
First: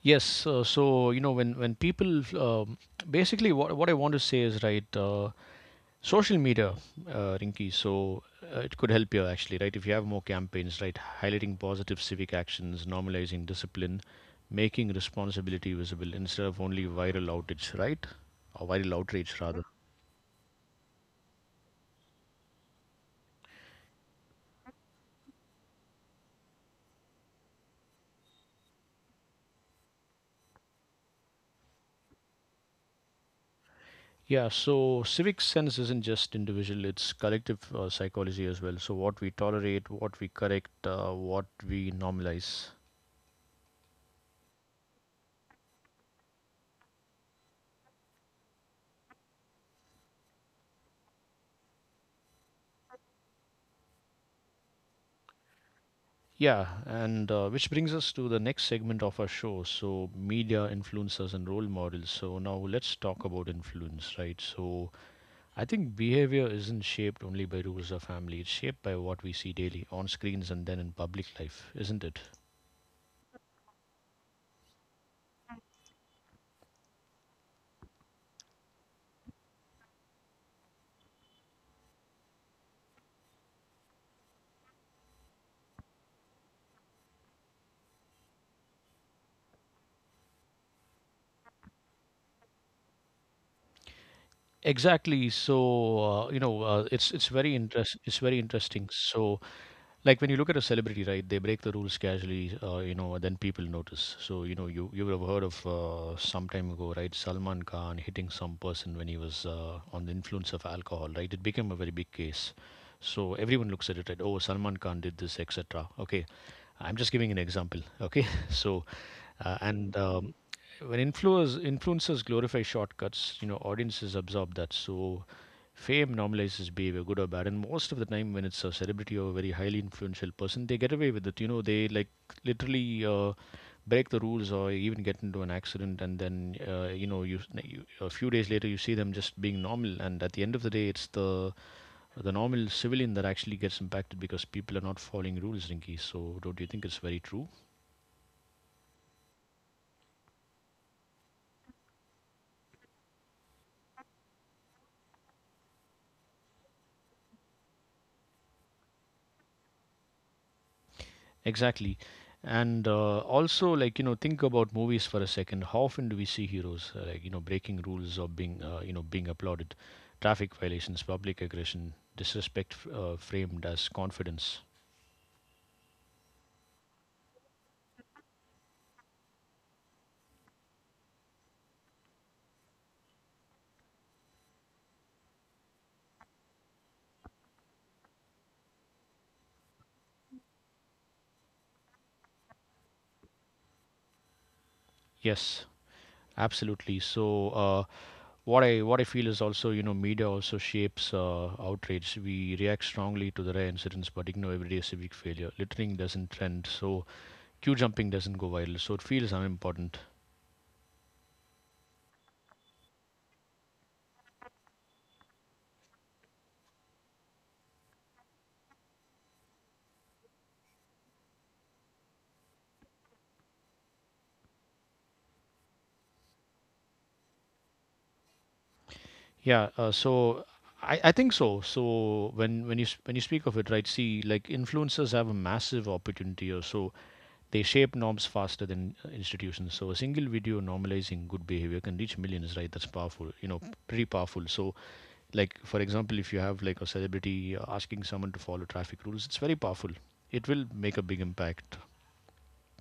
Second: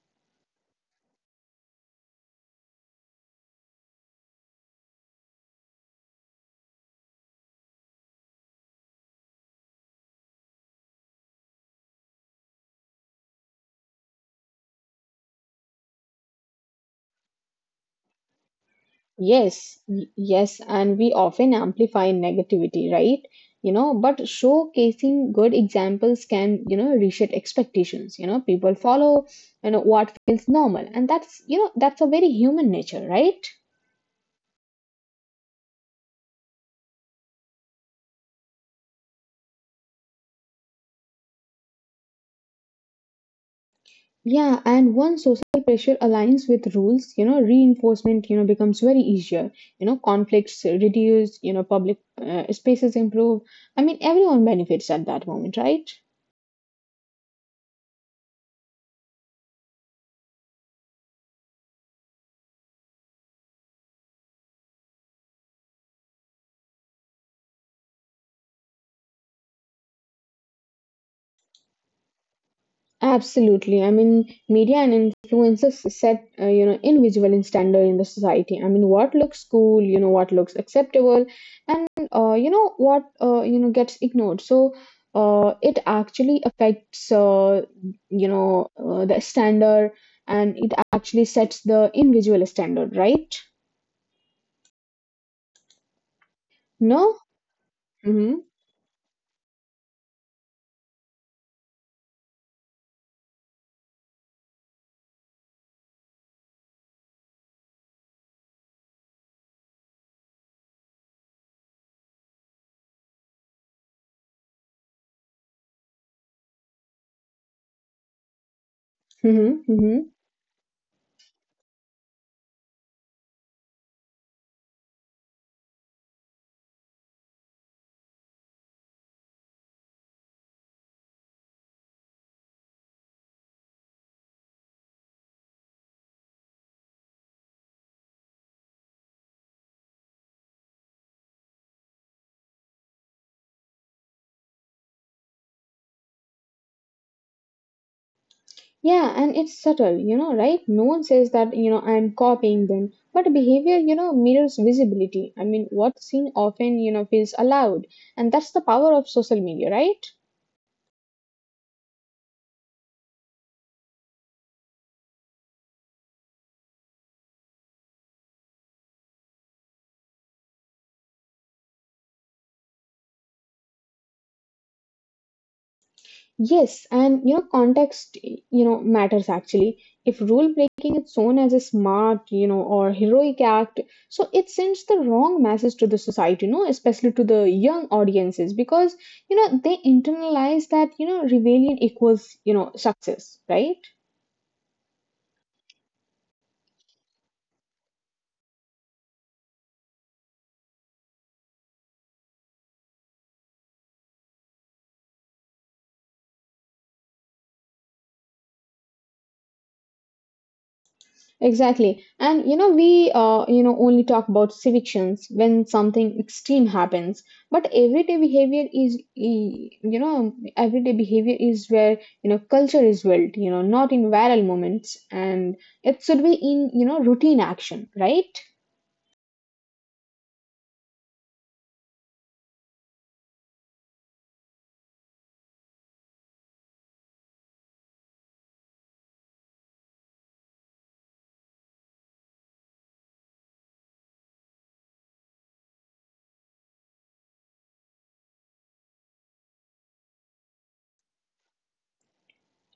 Speaker 1: Yes, so you know when people basically what I want to say is right. Social media, Rinky. So it could help you actually, right? If you have more campaigns, right, highlighting positive civic actions, normalizing discipline, making responsibility visible instead of only viral outage, right? Or viral outrage rather.
Speaker 2: Yes, yes, and we often amplify negativity, right? But showcasing good examples can reset expectations. People follow what feels normal, and that's a very human nature, right?
Speaker 1: Yeah, so civic sense isn't just individual, it's collective psychology as well. So, what we tolerate, what we correct, what we normalize.
Speaker 2: Yeah, and once social pressure aligns with rules reinforcement becomes very easier. Conflicts reduce public spaces improve. I mean, everyone benefits at that moment, right?
Speaker 1: Yeah, and which brings us to the next segment of our show. So, media, influencers, and role models. So, now let's talk about influence, right? So, I think behavior isn't shaped only by rules or family, it's shaped by what we see daily on screens and then in public life, isn't it?
Speaker 2: Absolutely. I mean, media and influencers set invisible and standard in the society. I mean, what looks cool what looks acceptable, and gets ignored. So, it actually affects the standard, and it actually sets the invisible standard, right?
Speaker 1: Exactly. So,
Speaker 2: No.
Speaker 1: it's very interest it's very
Speaker 2: Mm-hmm.
Speaker 1: interesting. So, like when you look at a celebrity, right, they break the rules casually, you know, and then people notice. So you know you would have heard of some time ago, right, Salman Khan hitting some person when he was on the influence of alcohol, right? It became a very big case. So everyone looks at it, right. Oh, Salman Khan did this, etc. Okay, I'm just giving an example. Okay, so and
Speaker 2: Mm-hmm. Mm-hmm.
Speaker 1: when influencers glorify shortcuts, you know, audiences absorb that. So fame normalizes behavior, good or bad. And most of the time, when it's a celebrity or a very highly influential person, they get away with it. You know, they like literally. Break the rules or even get into an accident, and then you know you a few days later you see them just being normal, and at the end of the day it's the normal civilian that actually gets impacted because people are not following rules, Rinki. So, don't you think it's very true?
Speaker 2: Yeah, and it's subtle right? No one says that I'm copying them, but behavior mirrors visibility. I mean, what's seen often feels allowed, and that's the power of social media, right?
Speaker 1: Exactly. And also, like, you know, think about movies for a second. How often do we see heroes, like, you know, breaking rules or being, you know, being applauded? Traffic violations, public aggression, disrespect framed as confidence.
Speaker 2: Yes, and context matters actually. If rule breaking is shown as a smart or heroic act, so it sends the wrong message to the society especially to the young audiences, because they internalize that rebellion equals success, right?
Speaker 1: Yes, absolutely. So, what I feel is also you know media also shapes outrage. We react strongly to the rare incidents, but ignore everyday civic failure. Littering doesn't trend, so queue jumping doesn't go viral. So it feels unimportant.
Speaker 2: Exactly. And we only talk about evictions when something extreme happens. But everyday behavior is where culture is built. Not in viral moments, and it should be in routine action, right?
Speaker 1: Yeah. I think so. So when when you speak of it, right? See, like influencers have a massive opportunity, or so they shape norms faster than institutions. So a single video normalizing good behavior can reach millions, right? That's powerful. You know, pretty powerful. So like for example if you have like a celebrity asking someone to follow traffic rules, it's very powerful. It will make a big impact.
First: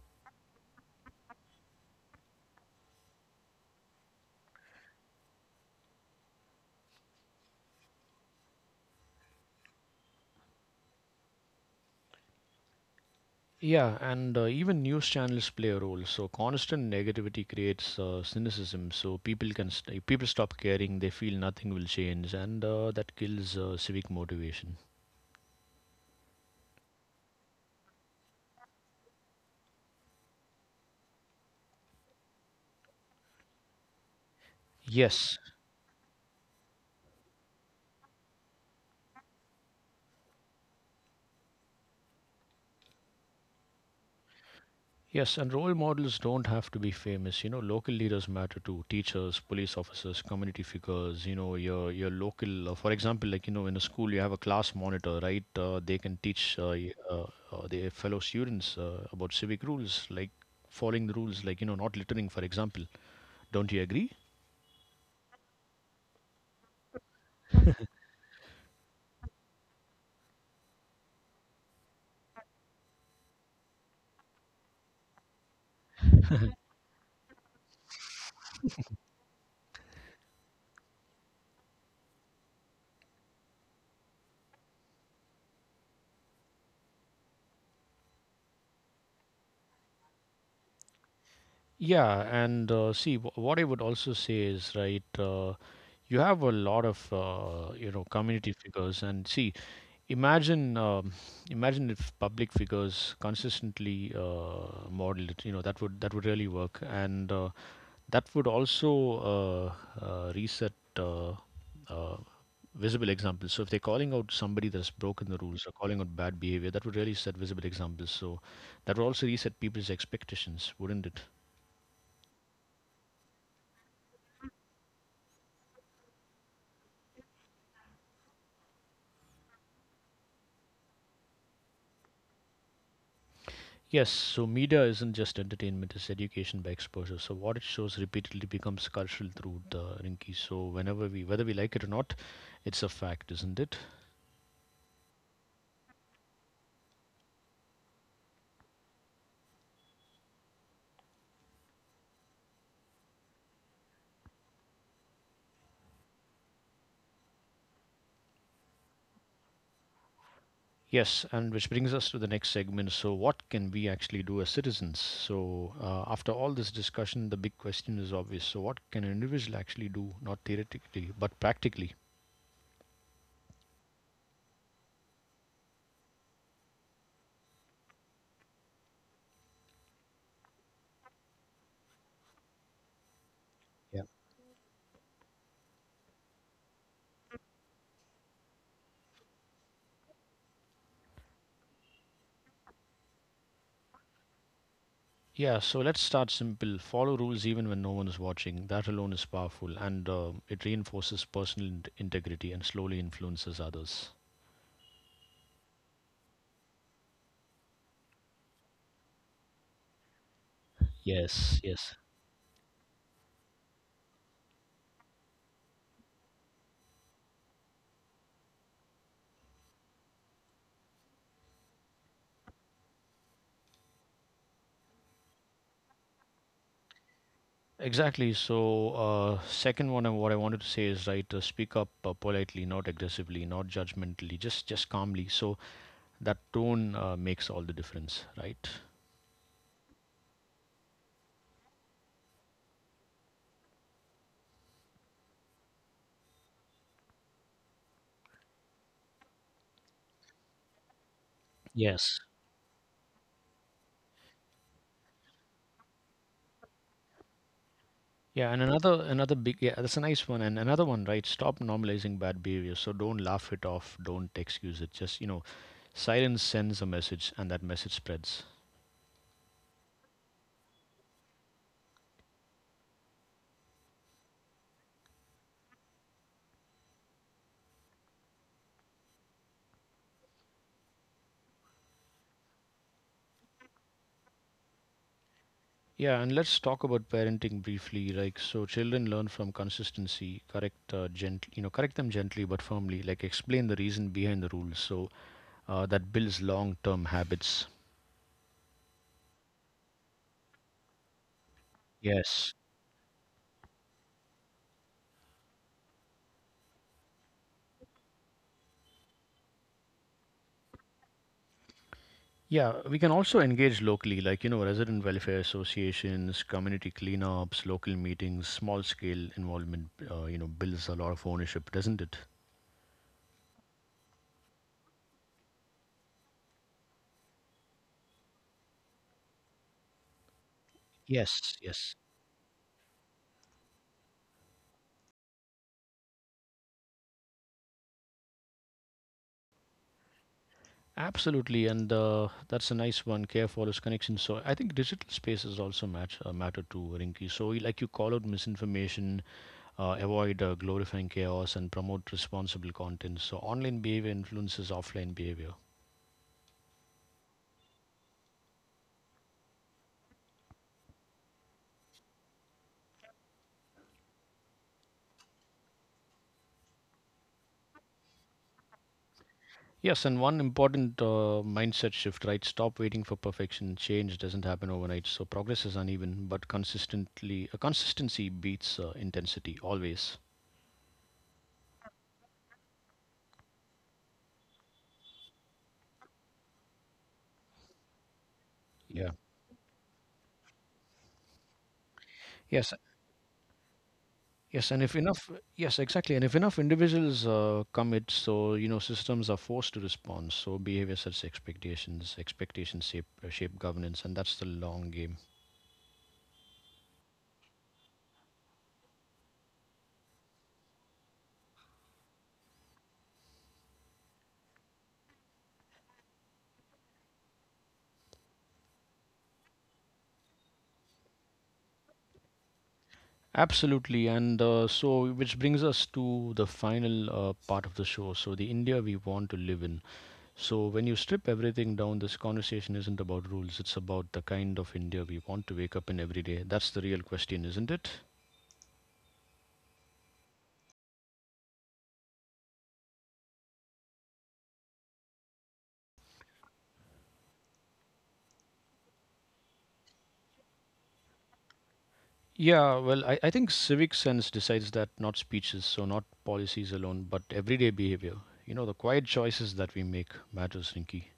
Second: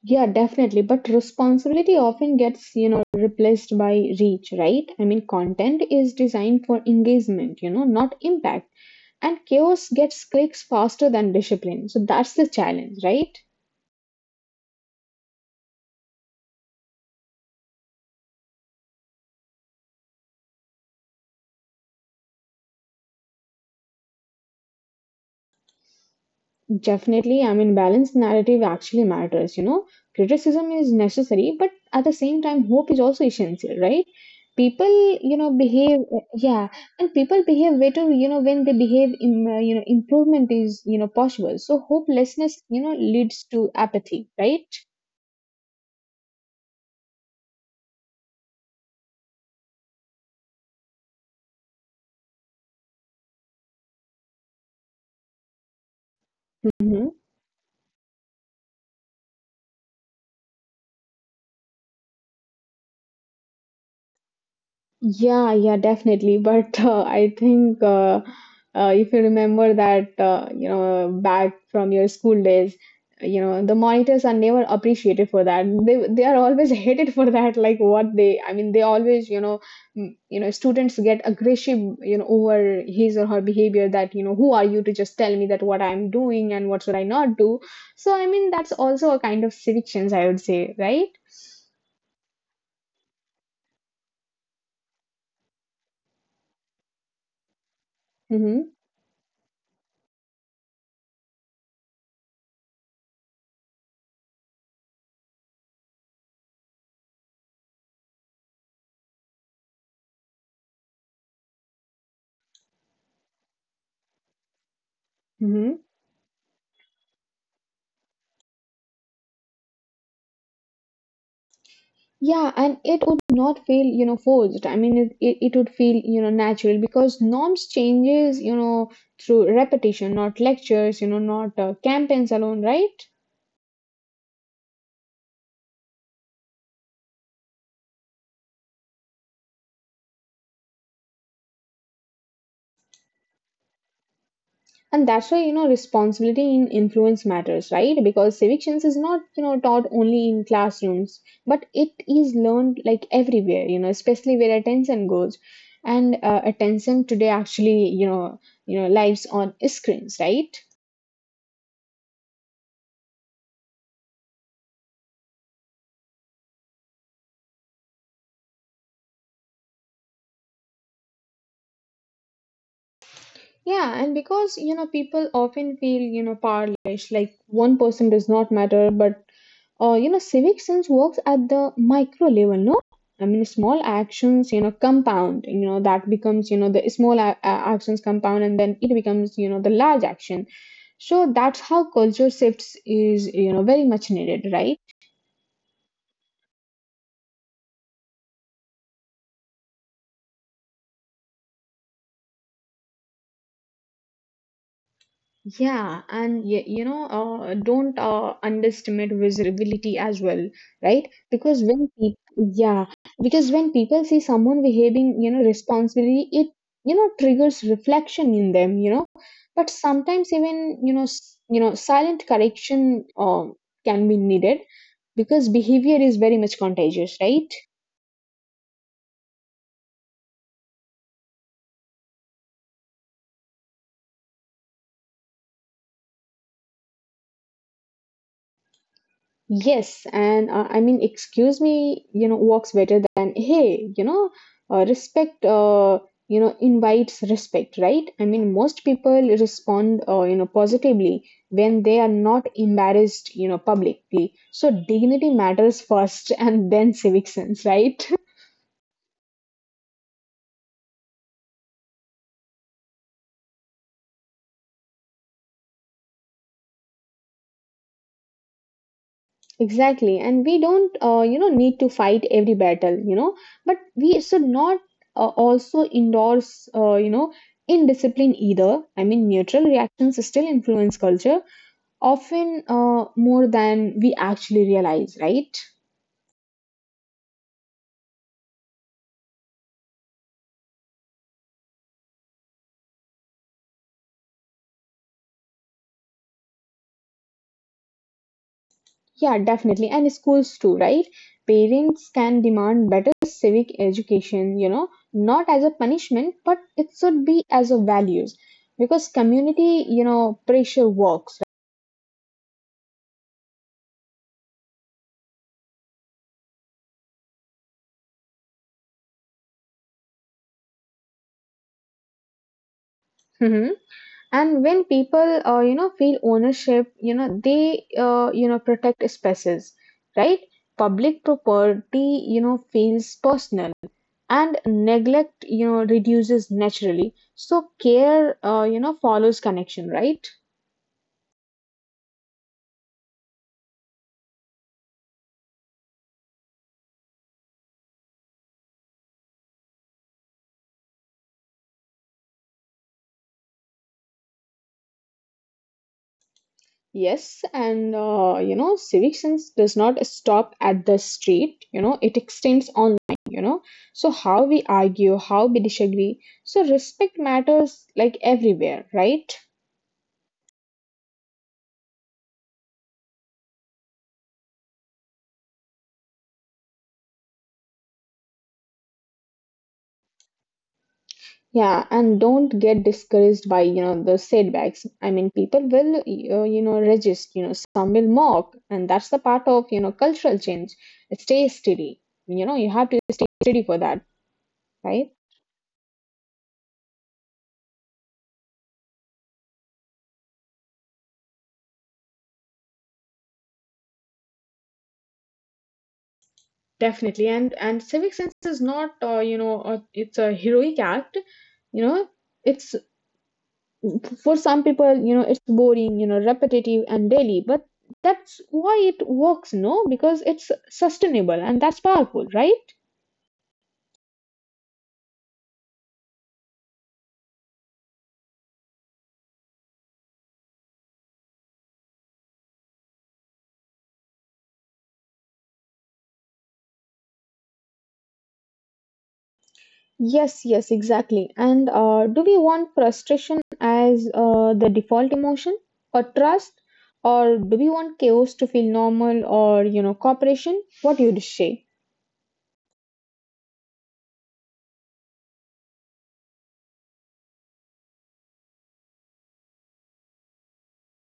Speaker 2: Yeah, definitely. But responsibility often gets replaced by reach, right? I mean, content is designed for engagement not impact. And chaos gets clicks faster than discipline. So that's the challenge, right?
Speaker 1: Yeah, and even news channels play a role. So constant negativity creates cynicism, so people stop caring. They feel nothing will change, and that kills civic motivation.
Speaker 2: Definitely, I mean, balanced narrative actually matters. Criticism is necessary, but at the same time, hope is also essential, right? People
Speaker 1: Yes.
Speaker 2: behave, yeah, and people behave better when they behave, in, improvement is possible. So hopelessness leads to apathy, right?
Speaker 1: Yes, and role models don't have to be famous. You know, local leaders matter too. Teachers, police officers, community figures. You know, your local. For example, like you know, in a school, you have a class monitor, right? They can teach
Speaker 2: Mhm.
Speaker 1: their fellow students about civic rules, like following the rules, like you know, not littering, for example. Don't you agree?
Speaker 2: Yeah, yeah, definitely. But I think if you remember that, back from your school days the monitors are never appreciated for that. They are always hated for that. Like I mean, they always students get aggressive over his or her behavior. That who are you to just tell me that what I'm doing and what should I not do? So I mean, that's also a kind of civictions, I would say, right?
Speaker 1: Yeah, and see, what I would also say is, right, you have a lot of, you know, community
Speaker 2: Mm-hmm.
Speaker 1: figures, and see, imagine, um, imagine if public figures consistently modeled it, you know, that would really work, and that would also reset uh, uh, visible examples. So if they're calling out somebody that's broken the rules or
Speaker 2: Mm-hmm.
Speaker 1: calling out bad behavior, that would really set visible examples. So that would also reset people's expectations, wouldn't it?
Speaker 2: Yeah, and it would not feel forced. I mean, it would feel natural because norms changes through repetition, not lectures not campaigns alone, right?
Speaker 1: Yes, so media isn't just entertainment, it's education by exposure. So what it shows repeatedly becomes cultural through the Rinki. So whenever we, whether we like it or not, it's a fact, isn't it?
Speaker 2: And that's why responsibility in influence matters, right? Because civic science is not taught only in classrooms, but it is learned like everywhere especially where attention goes. And attention today actually lives on screens, right?
Speaker 1: Yes, and which brings us to the next segment. So what can we actually do as citizens? So after all this discussion, the big question is obvious. So what can an individual actually do, not theoretically, but practically?
Speaker 2: Yeah, and because people often feel powerless, like one person does not matter, but civic sense works at the micro level, no? I mean, small actions compound. You know the small a- actions compound, and then it becomes the large action. So that's how culture shifts is very much needed, right?
Speaker 1: Yeah, so let's start simple. Follow rules even when no one is watching. That alone is powerful, and it reinforces personal integrity and slowly influences others.
Speaker 2: Yeah, and don't underestimate visibility as well, right?
Speaker 1: Yes,
Speaker 2: Because when
Speaker 1: yes.
Speaker 2: people, yeah, because when people see someone behaving responsibly, it triggers reflection in them. But sometimes even silent correction can be needed because behavior is very much contagious, right?
Speaker 1: Exactly. So, second one, and what I wanted to say is right. Speak up politely, not aggressively, not judgmentally, just calmly. So that tone makes all the difference, right?
Speaker 2: Yes, and I mean, excuse me works better than hey. Respect invites respect, right? I mean, most people respond positively when they are
Speaker 1: Yes.
Speaker 2: not embarrassed publicly. So dignity matters first and then civic sense, right?
Speaker 1: Yeah, and another big yeah, that's a nice one. And another one, right? Stop normalizing bad behavior. So don't laugh it off. Don't excuse it. Just you know, silence sends a message, and that message spreads.
Speaker 2: Exactly. And we don't need to fight every battle but we should not also endorse indiscipline either. I mean, neutral reactions still influence culture, often more than we actually realize, right?
Speaker 1: Yeah, and let's talk about parenting briefly. Like, so children learn from consistency. Correct them gently but firmly. Like, explain the reason behind the rules. So that builds long-term habits.
Speaker 2: Yeah, definitely. And schools too, right? Parents can
Speaker 1: Yes.
Speaker 2: demand better civic education not as a punishment, but it should be as a values because community pressure works.
Speaker 1: Yeah, we can also engage locally, like, you know, resident welfare associations, community cleanups, local meetings, small scale involvement, you know, builds a lot of ownership, doesn't it?
Speaker 2: Hmm. And when people feel ownership they protect spaces, right? Public
Speaker 1: Yes, yes.
Speaker 2: property feels personal and neglect reduces naturally. So care follows connection, right?
Speaker 1: Absolutely, and that's a nice one. Care follows connection. So I think digital spaces also matter too, Rinky. Like you call out misinformation, avoid glorifying chaos, and promote responsible content. So online behavior influences offline behavior.
Speaker 2: Yes, and civic sense does not stop at the street it extends online, you know. So how we argue, how we disagree. So respect matters like everywhere, right?
Speaker 1: Yes, and one important mindset shift, right? Stop waiting for perfection. Change doesn't happen overnight, so progress is uneven, but consistency beats intensity always.
Speaker 2: Yeah, and don't get discouraged by the setbacks. I mean, people will resist some will mock, and
Speaker 1: Yeah.
Speaker 2: that's the part of cultural change. Stay steady. You
Speaker 1: Yes,
Speaker 2: have to stay steady for that,
Speaker 1: yes, and if
Speaker 2: right?
Speaker 1: enough, yes, exactly, and if enough individuals commit, so you know systems are forced to respond. So behavior sets expectations, expectations shape governance, and that's the long game.
Speaker 2: Definitely, and civic sense is not it's a heroic act. You know, It's for some people it's boring repetitive and daily, but that's why it works, no? Because it's sustainable and that's powerful, right?
Speaker 1: Absolutely, and so which brings us to the final part of the show. So the India we want to live in. So, when you strip everything down, this conversation isn't about rules, it's about the kind of India we want to wake up in every day. That's the real question, isn't it?
Speaker 2: Yes, yes, exactly. And do we want frustration as the default emotion or trust? Or do we want chaos to feel normal or cooperation? What do you say?
Speaker 1: Yeah, well, I think civic sense decides that, not speeches, so not policies alone, but everyday behavior. You know, the quiet choices that we make matters, Rinky.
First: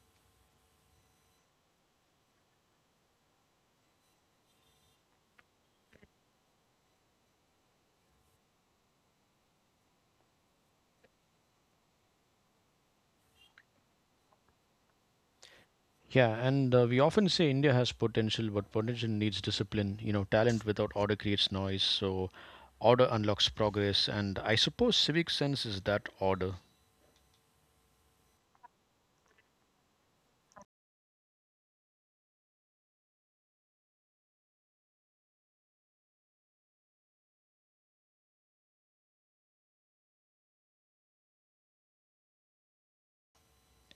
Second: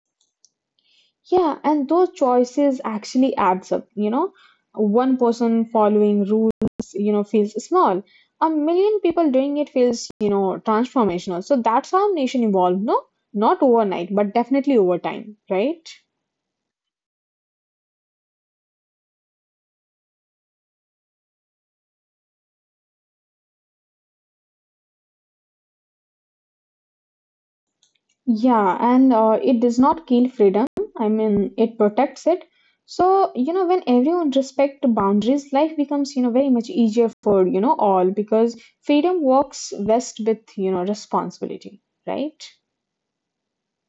Speaker 2: Yeah, and those choices actually adds up. One person following rules feels small. A million people doing it feels transformational. So that's how nation evolved, no? Not overnight, but definitely over time, right?
Speaker 1: Yeah, and we often say India has potential, but potential needs discipline. You know, talent without order creates noise, so order unlocks progress, and I suppose civic sense is that order.
Speaker 2: Yeah, and it does not kill freedom. I mean, it protects it. So when everyone respect the boundaries, life becomes very much easier for all because freedom works best with responsibility, right?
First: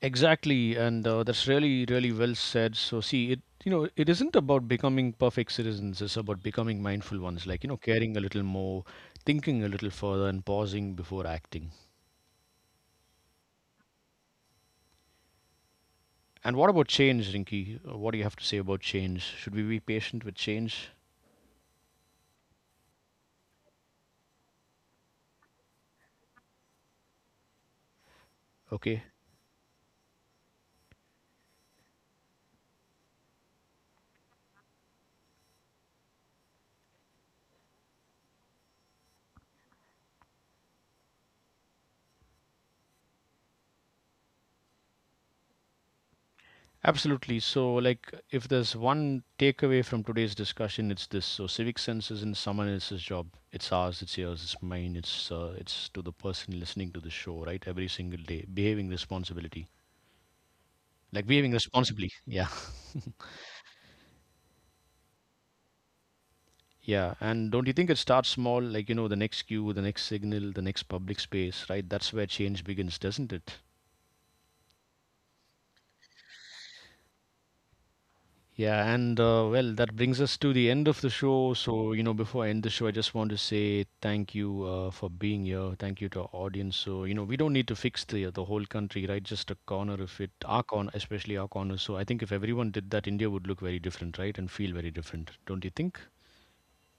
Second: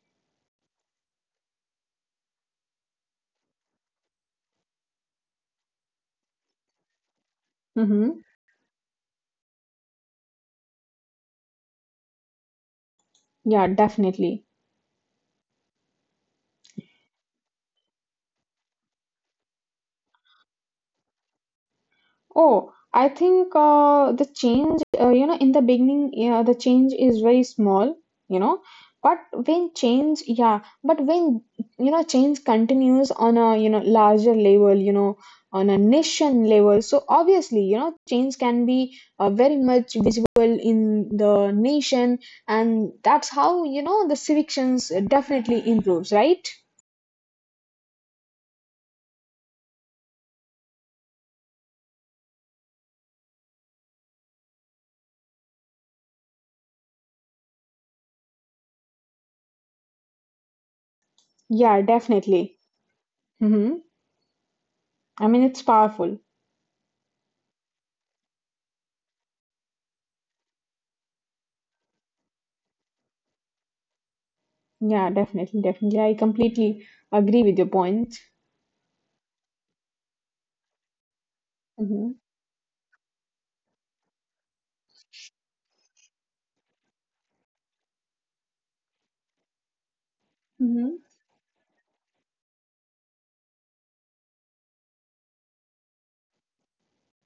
Speaker 1: Exactly, and that's really, really well said. So, see, it isn't about becoming perfect citizens. It's about becoming mindful ones, like, you know, caring
Speaker 2: Mm-hmm.
Speaker 1: a little more, thinking a little further, and pausing before acting.
Speaker 2: Yeah, definitely.
Speaker 1: And what about change, Rinky? What do you have to say about change? Should we be patient with change?
Speaker 2: Oh, I think the change in the beginning, yeah, the change is very small, you know,
Speaker 1: Okay.
Speaker 2: but when change continues on a larger level on a nation level, so obviously change can be very much visible in the nation, and that's how the civictions definitely improves, right?
Speaker 1: Absolutely. So, like, if there's one takeaway from today's discussion, it's this. So, civic sense isn't someone else's job. It's ours. It's yours. It's mine. It's to the person listening to the show, right? Every single day, behaving responsibility, like behaving
Speaker 2: Yeah,
Speaker 1: responsibly.
Speaker 2: definitely.
Speaker 1: Yeah,
Speaker 2: Mm-hmm. I mean, it's powerful.
Speaker 1: yeah. And don't you think it starts small? Like, you know, the next cue, the next signal, the next public space, right? That's where change begins, doesn't it?
Speaker 2: Yeah, definitely, definitely. I completely agree with your points.
Speaker 1: Yeah, and well, that brings us to the end of the show. So,
Speaker 2: Hmm.
Speaker 1: you know, before I end the show, I just want to say thank you for being here. Thank you to our audience. So, you know, we don't need to fix the whole country, right? Just a corner of it, our
Speaker 2: Hmm.
Speaker 1: corner, especially our corner. So, I think if everyone did that, India would look very different, right? And feel very different, don't you think?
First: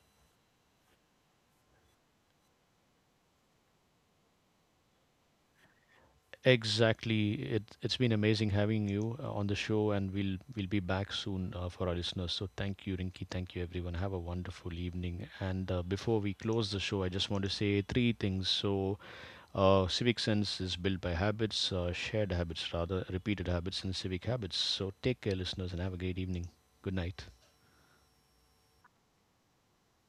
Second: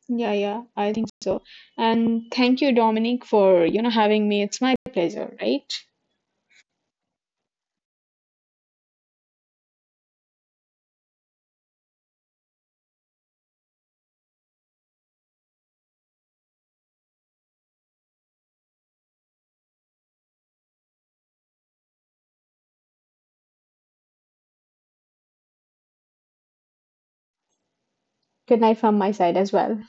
Speaker 2: Yeah, yeah, I think so. And thank you, Dominic, for having me. It's my pleasure, right?
Speaker 1: Exactly. It's been amazing having you on the show, and we'll be back soon for our listeners. So thank you, Rinky. Thank you, everyone. Have a wonderful evening. And before we close the show, I just want to say three things. So, civic sense is built by habits, shared habits rather, repeated habits, and civic habits. So take care, listeners, and have a great evening. Good night.
Speaker 2: Good night from my side as well.